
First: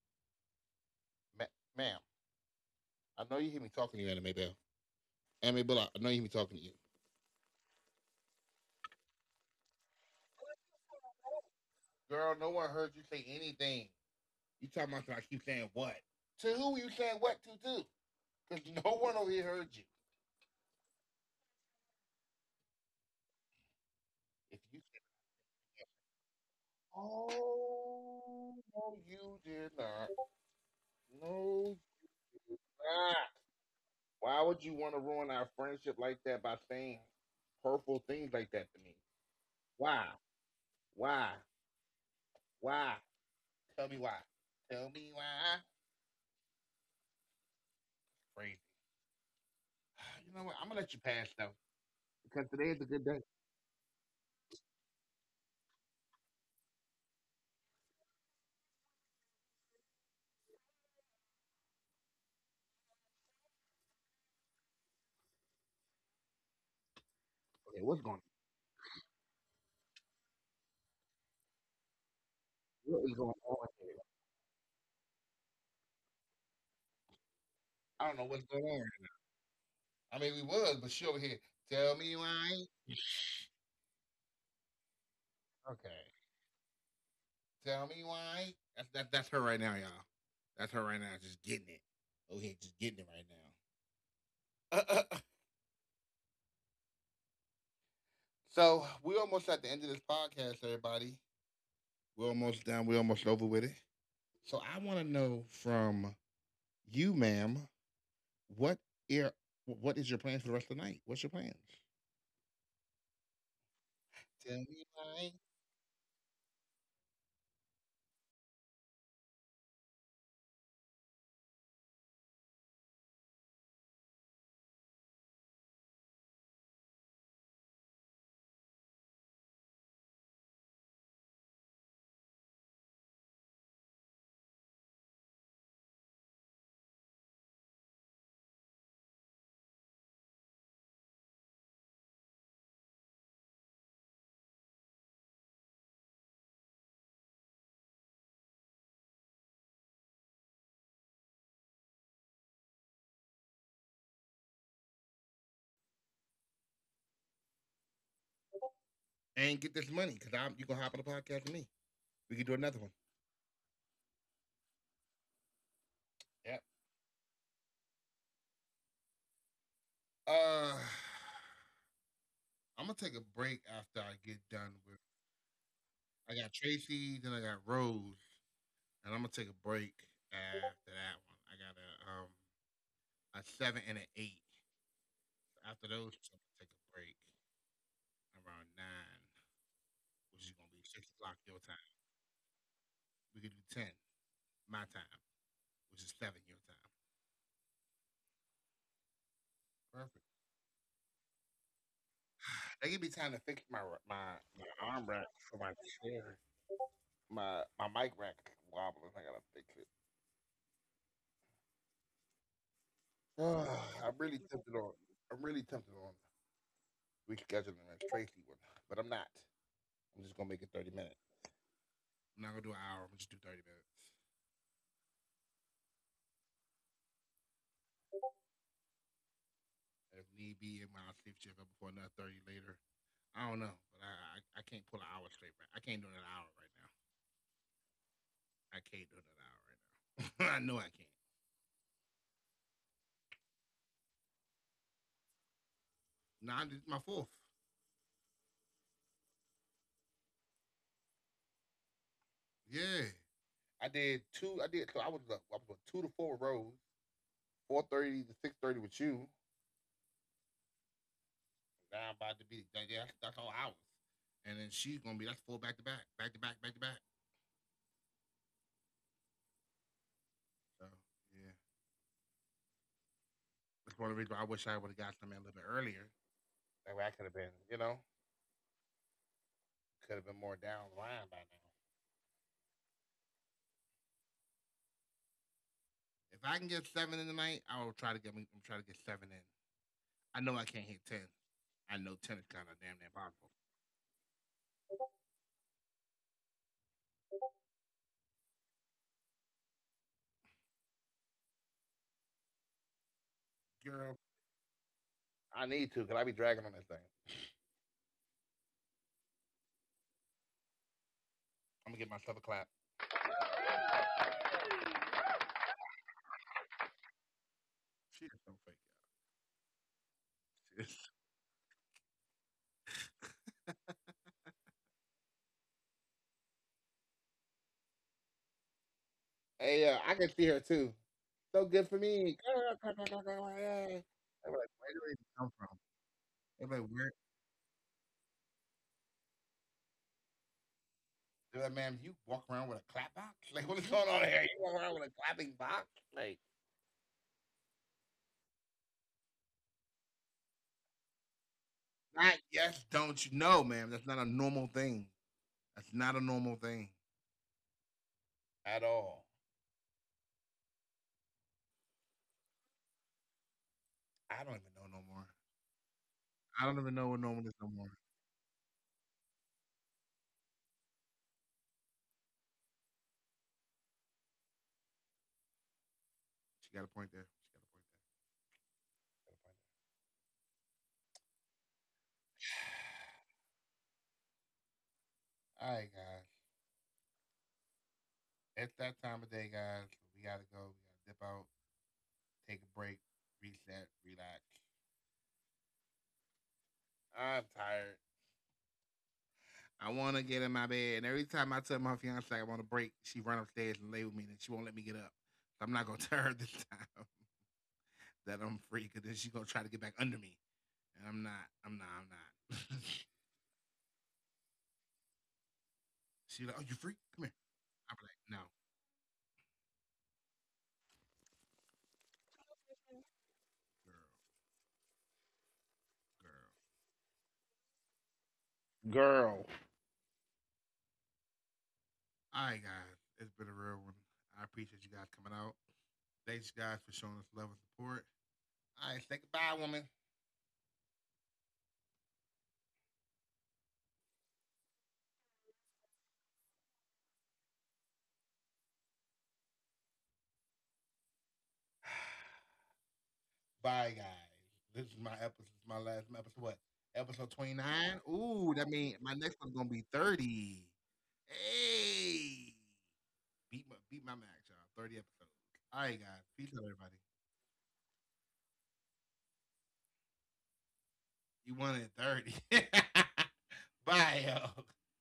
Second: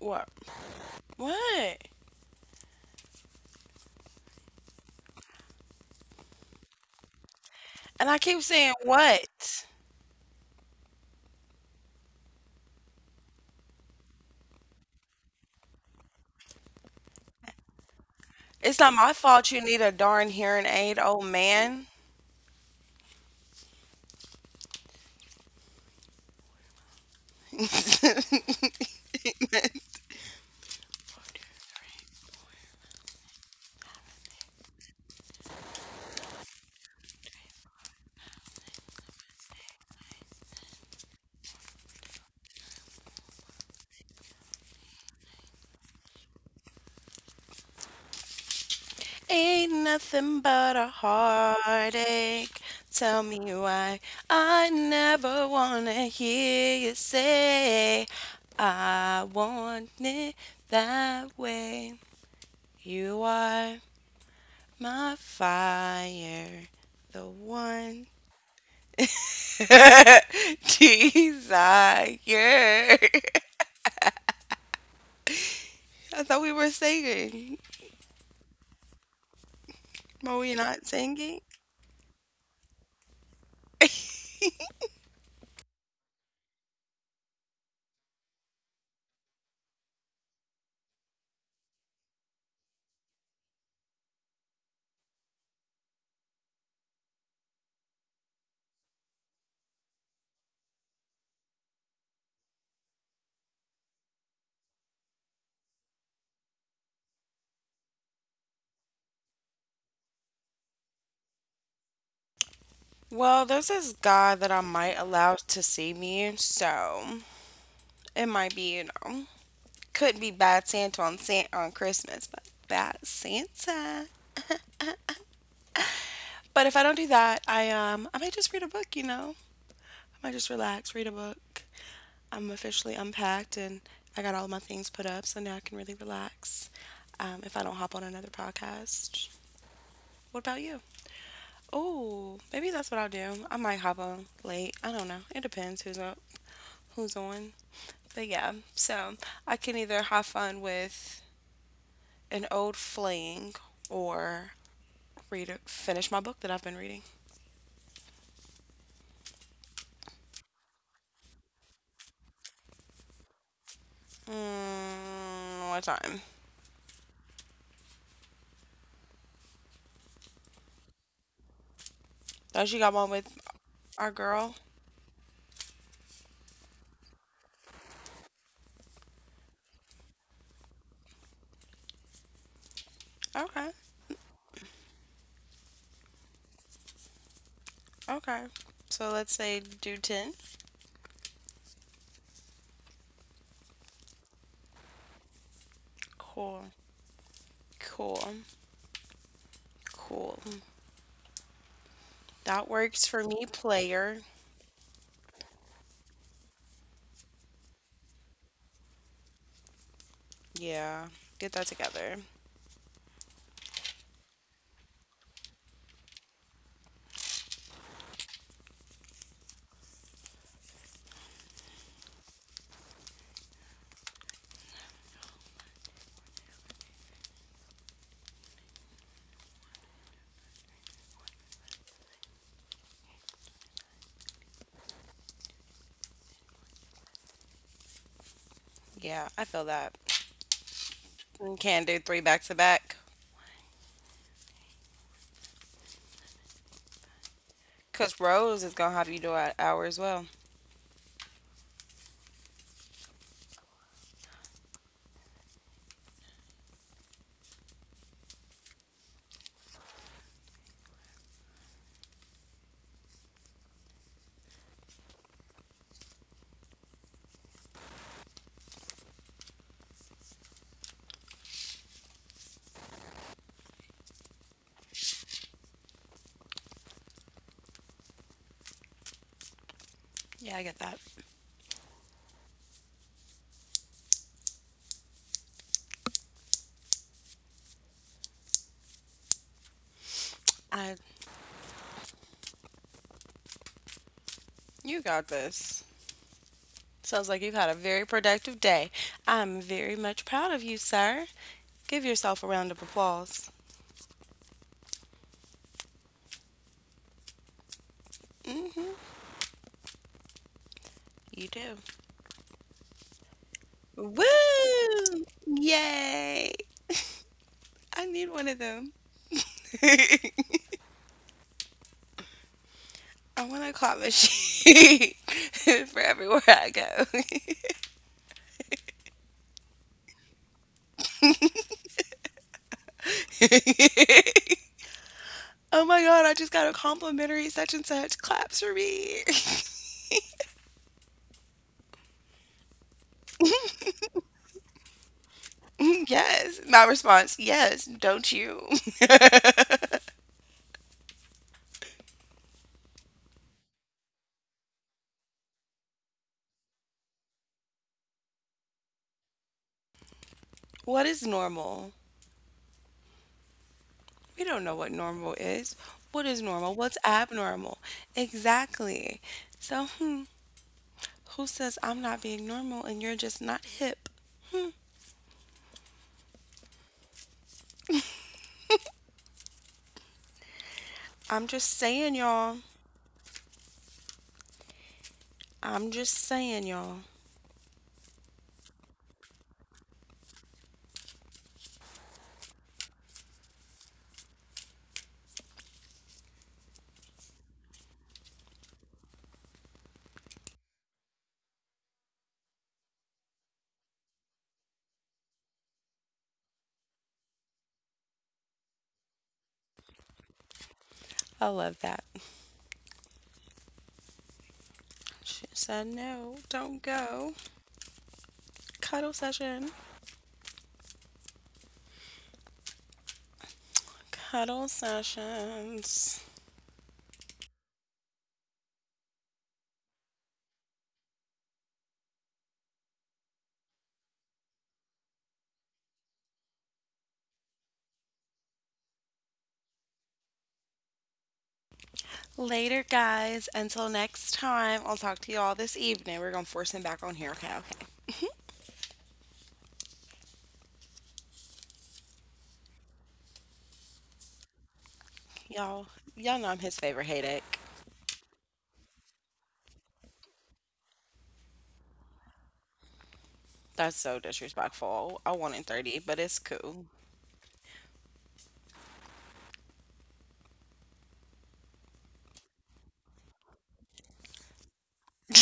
Speaker 2: what? What?
Speaker 1: ma'am. I know you hear me talking to you, Anime Bell. Anime Bell, I know you hear me talking to you.
Speaker 2: And I keep saying what?
Speaker 1: Girl, no one heard you say anything. You talking about? I keep saying what? To who you saying what to? To?
Speaker 2: It's
Speaker 1: Because no
Speaker 2: not my
Speaker 1: one over here
Speaker 2: fault you
Speaker 1: heard
Speaker 2: need
Speaker 1: you.
Speaker 2: a darn hearing aid, old man.
Speaker 1: If you said, oh no, you did not. No, you're not. Why would you want to ruin our friendship like that by saying hurtful things like that to me? Why? Why? Why? Tell me why. Tell me why. Crazy.
Speaker 2: Ain't
Speaker 1: You
Speaker 2: nothing
Speaker 1: know what? I'm
Speaker 2: but
Speaker 1: gonna
Speaker 2: a
Speaker 1: let you pass though, because
Speaker 2: heartache.
Speaker 1: today is a good day.
Speaker 2: Tell me why I never wanna hear you say I want it that way. You are my fire, the
Speaker 1: Okay, what's
Speaker 2: one
Speaker 1: going on?
Speaker 2: desire.
Speaker 1: What is going on here?
Speaker 2: I thought we were singing.
Speaker 1: I don't know what's going on. I mean,
Speaker 2: Are
Speaker 1: we
Speaker 2: we
Speaker 1: was,
Speaker 2: not
Speaker 1: but she over here.
Speaker 2: singing?
Speaker 1: Tell me why. Okay. Tell me why. That's her right now, y'all. That's her right now. Just getting it. Oh, here, just getting it right now. So we're almost at the end of this podcast, everybody. We're almost done. We're almost over with it. So I want to know from you, ma'am, what ear, what is your plans for the rest of the night? What's your plans?
Speaker 2: Well, there's this guy that
Speaker 1: Tell
Speaker 2: I
Speaker 1: me
Speaker 2: might
Speaker 1: mine.
Speaker 2: allow to see me, so. It might be, you know, could be bad Santa on San on Christmas, but bad Santa. But if I don't do that, I might just read a book, you know. I might just relax, read a book. I'm officially unpacked and I got all my things put up, so now I can really relax. If I don't hop on another podcast. What about you? Oh, maybe that's what I'll do. I might hop on late. I don't know. It depends who's up, who's on. But yeah, so I can either have fun with an old fling or read it, finish my book that I've been reading.
Speaker 1: And get this money, cause I'm you gonna hop on the podcast with me. We can do another one.
Speaker 2: Mm, what time?
Speaker 1: Yep. Uh,
Speaker 2: Oh, she got
Speaker 1: I'm gonna
Speaker 2: one
Speaker 1: take
Speaker 2: with
Speaker 1: a break after
Speaker 2: our
Speaker 1: I get
Speaker 2: girl.
Speaker 1: done with. I got Tracy, then I got Rose, and I'm gonna take a break after that one. I got a
Speaker 2: Okay,
Speaker 1: seven and an eight. After those, I'm gonna take a break
Speaker 2: okay.
Speaker 1: around
Speaker 2: So
Speaker 1: nine,
Speaker 2: let's say do 10.
Speaker 1: which is gonna be 6 o'clock your time. We could do ten, my time, which is seven
Speaker 2: Cool,
Speaker 1: your time.
Speaker 2: cool, cool.
Speaker 1: Perfect.
Speaker 2: That works
Speaker 1: They give
Speaker 2: for
Speaker 1: me
Speaker 2: me,
Speaker 1: time to fix
Speaker 2: player.
Speaker 1: my arm rack for my chair, my mic rack wobbling. I gotta fix it.
Speaker 2: Yeah, get that together.
Speaker 1: I'm really tempted on. I'm really tempted on rescheduling the Tracy one, but I'm not. I'm just gonna make it 30 minutes. I'm not gonna do an hour. I'm gonna just do 30 minutes. If need be, it might shift you up before another 30 later. I don't know, but I can't pull an hour straight. Right, I can't do an hour right now. I
Speaker 2: Yeah,
Speaker 1: can't do
Speaker 2: I
Speaker 1: an
Speaker 2: feel
Speaker 1: hour
Speaker 2: that.
Speaker 1: right now. I know I can't.
Speaker 2: You can't do three back to back.
Speaker 1: Nah, this is my fourth.
Speaker 2: Because Rose is going to have you do an hour as well.
Speaker 1: Yeah, I did two. I did. So I was up. I was on two to four rows, 4:30 to 6:30 with you. Now I'm about to be, yeah, that's all hours. And then she's gonna be that's four back to back, back to back, back to back. So yeah, that's one of the reasons I wish I would have got something a little bit earlier. That way I could have been, you know, could
Speaker 2: Yeah, I
Speaker 1: have been
Speaker 2: get
Speaker 1: more
Speaker 2: that.
Speaker 1: down the line by now. If I can get seven in the night, I will try to get. I'm try to get seven in. I
Speaker 2: I,
Speaker 1: know I can't hit ten. I know ten is kind of damn near impossible.
Speaker 2: you got this. Sounds like you've had a very productive day. I'm very much proud of you, sir. Give yourself a round of applause.
Speaker 1: Girl, I need to because I be dragging on that thing.
Speaker 2: Hmm. You do.
Speaker 1: I'm gonna get myself a clap.
Speaker 2: Woo! Yay! I need one of
Speaker 1: She is
Speaker 2: them.
Speaker 1: so fake. She is.
Speaker 2: I want a claw machine for everywhere I go.
Speaker 1: Hey, I can see her too. So good for me. Girl, clap, clap, clap, clap, clap, yay. I like, where did it
Speaker 2: Oh my
Speaker 1: come from?
Speaker 2: god, I just got a
Speaker 1: They're like,
Speaker 2: complimentary
Speaker 1: where?
Speaker 2: such and such. Claps for me.
Speaker 1: They're like, ma'am, you walk around with a clap box? Like, what is going on here? You walk around with a clapping box?
Speaker 2: Yes. My
Speaker 1: Like,
Speaker 2: response, yes, don't you?
Speaker 1: not yes, don't you know, ma'am? That's not a normal thing. That's not a normal thing at all.
Speaker 2: What is normal? We don't know what
Speaker 1: I don't
Speaker 2: normal
Speaker 1: even know no
Speaker 2: is.
Speaker 1: more.
Speaker 2: What is normal? What's
Speaker 1: I don't even know
Speaker 2: abnormal?
Speaker 1: what normal is no more.
Speaker 2: Exactly. So, hmm, who says I'm not being normal and you're just not hip?
Speaker 1: She got a point there. Got a point there.
Speaker 2: I'm just saying, y'all.
Speaker 1: She
Speaker 2: I'm
Speaker 1: got a
Speaker 2: just
Speaker 1: point there. All right,
Speaker 2: saying,
Speaker 1: guys.
Speaker 2: y'all.
Speaker 1: It's that time of day, guys. We gotta go. We gotta dip out, take a break, reset, relax. I'm tired. I want to get in my bed, and every time I tell my fiance I want a break, she run upstairs and lay with me, and she won't let me get up. So I'm not gonna tell her this time that I'm free, because then she's gonna try to get back under me,
Speaker 2: I love
Speaker 1: and I'm
Speaker 2: that.
Speaker 1: not. I'm not.
Speaker 2: She said, no, don't
Speaker 1: She
Speaker 2: go.
Speaker 1: like, oh, you free? Come here. I'm like,
Speaker 2: Cuddle
Speaker 1: no,
Speaker 2: session. Cuddle
Speaker 1: girl.
Speaker 2: sessions.
Speaker 1: Girl. All right, guys, it's been a real one. I appreciate you guys coming out. Thanks, guys, for showing us love and support. All right, say goodbye, woman.
Speaker 2: Later, guys. Until next time, I'll talk to y'all this evening. We're going to force him back on here. Okay, okay.
Speaker 1: Bye, guys. This is my
Speaker 2: Y'all,
Speaker 1: episode. This
Speaker 2: y'all
Speaker 1: is
Speaker 2: know
Speaker 1: my
Speaker 2: I'm his
Speaker 1: last episode.
Speaker 2: favorite
Speaker 1: What?
Speaker 2: headache.
Speaker 1: Episode 29. Ooh, that means my next one's gonna be 30. Hey,
Speaker 2: That's so
Speaker 1: beat my max,
Speaker 2: disrespectful.
Speaker 1: y'all.
Speaker 2: I
Speaker 1: 30
Speaker 2: wanted
Speaker 1: episodes.
Speaker 2: 30, but it's
Speaker 1: All right,
Speaker 2: cool.
Speaker 1: guys. Peace out, everybody. You wanted 30. Bye, yo.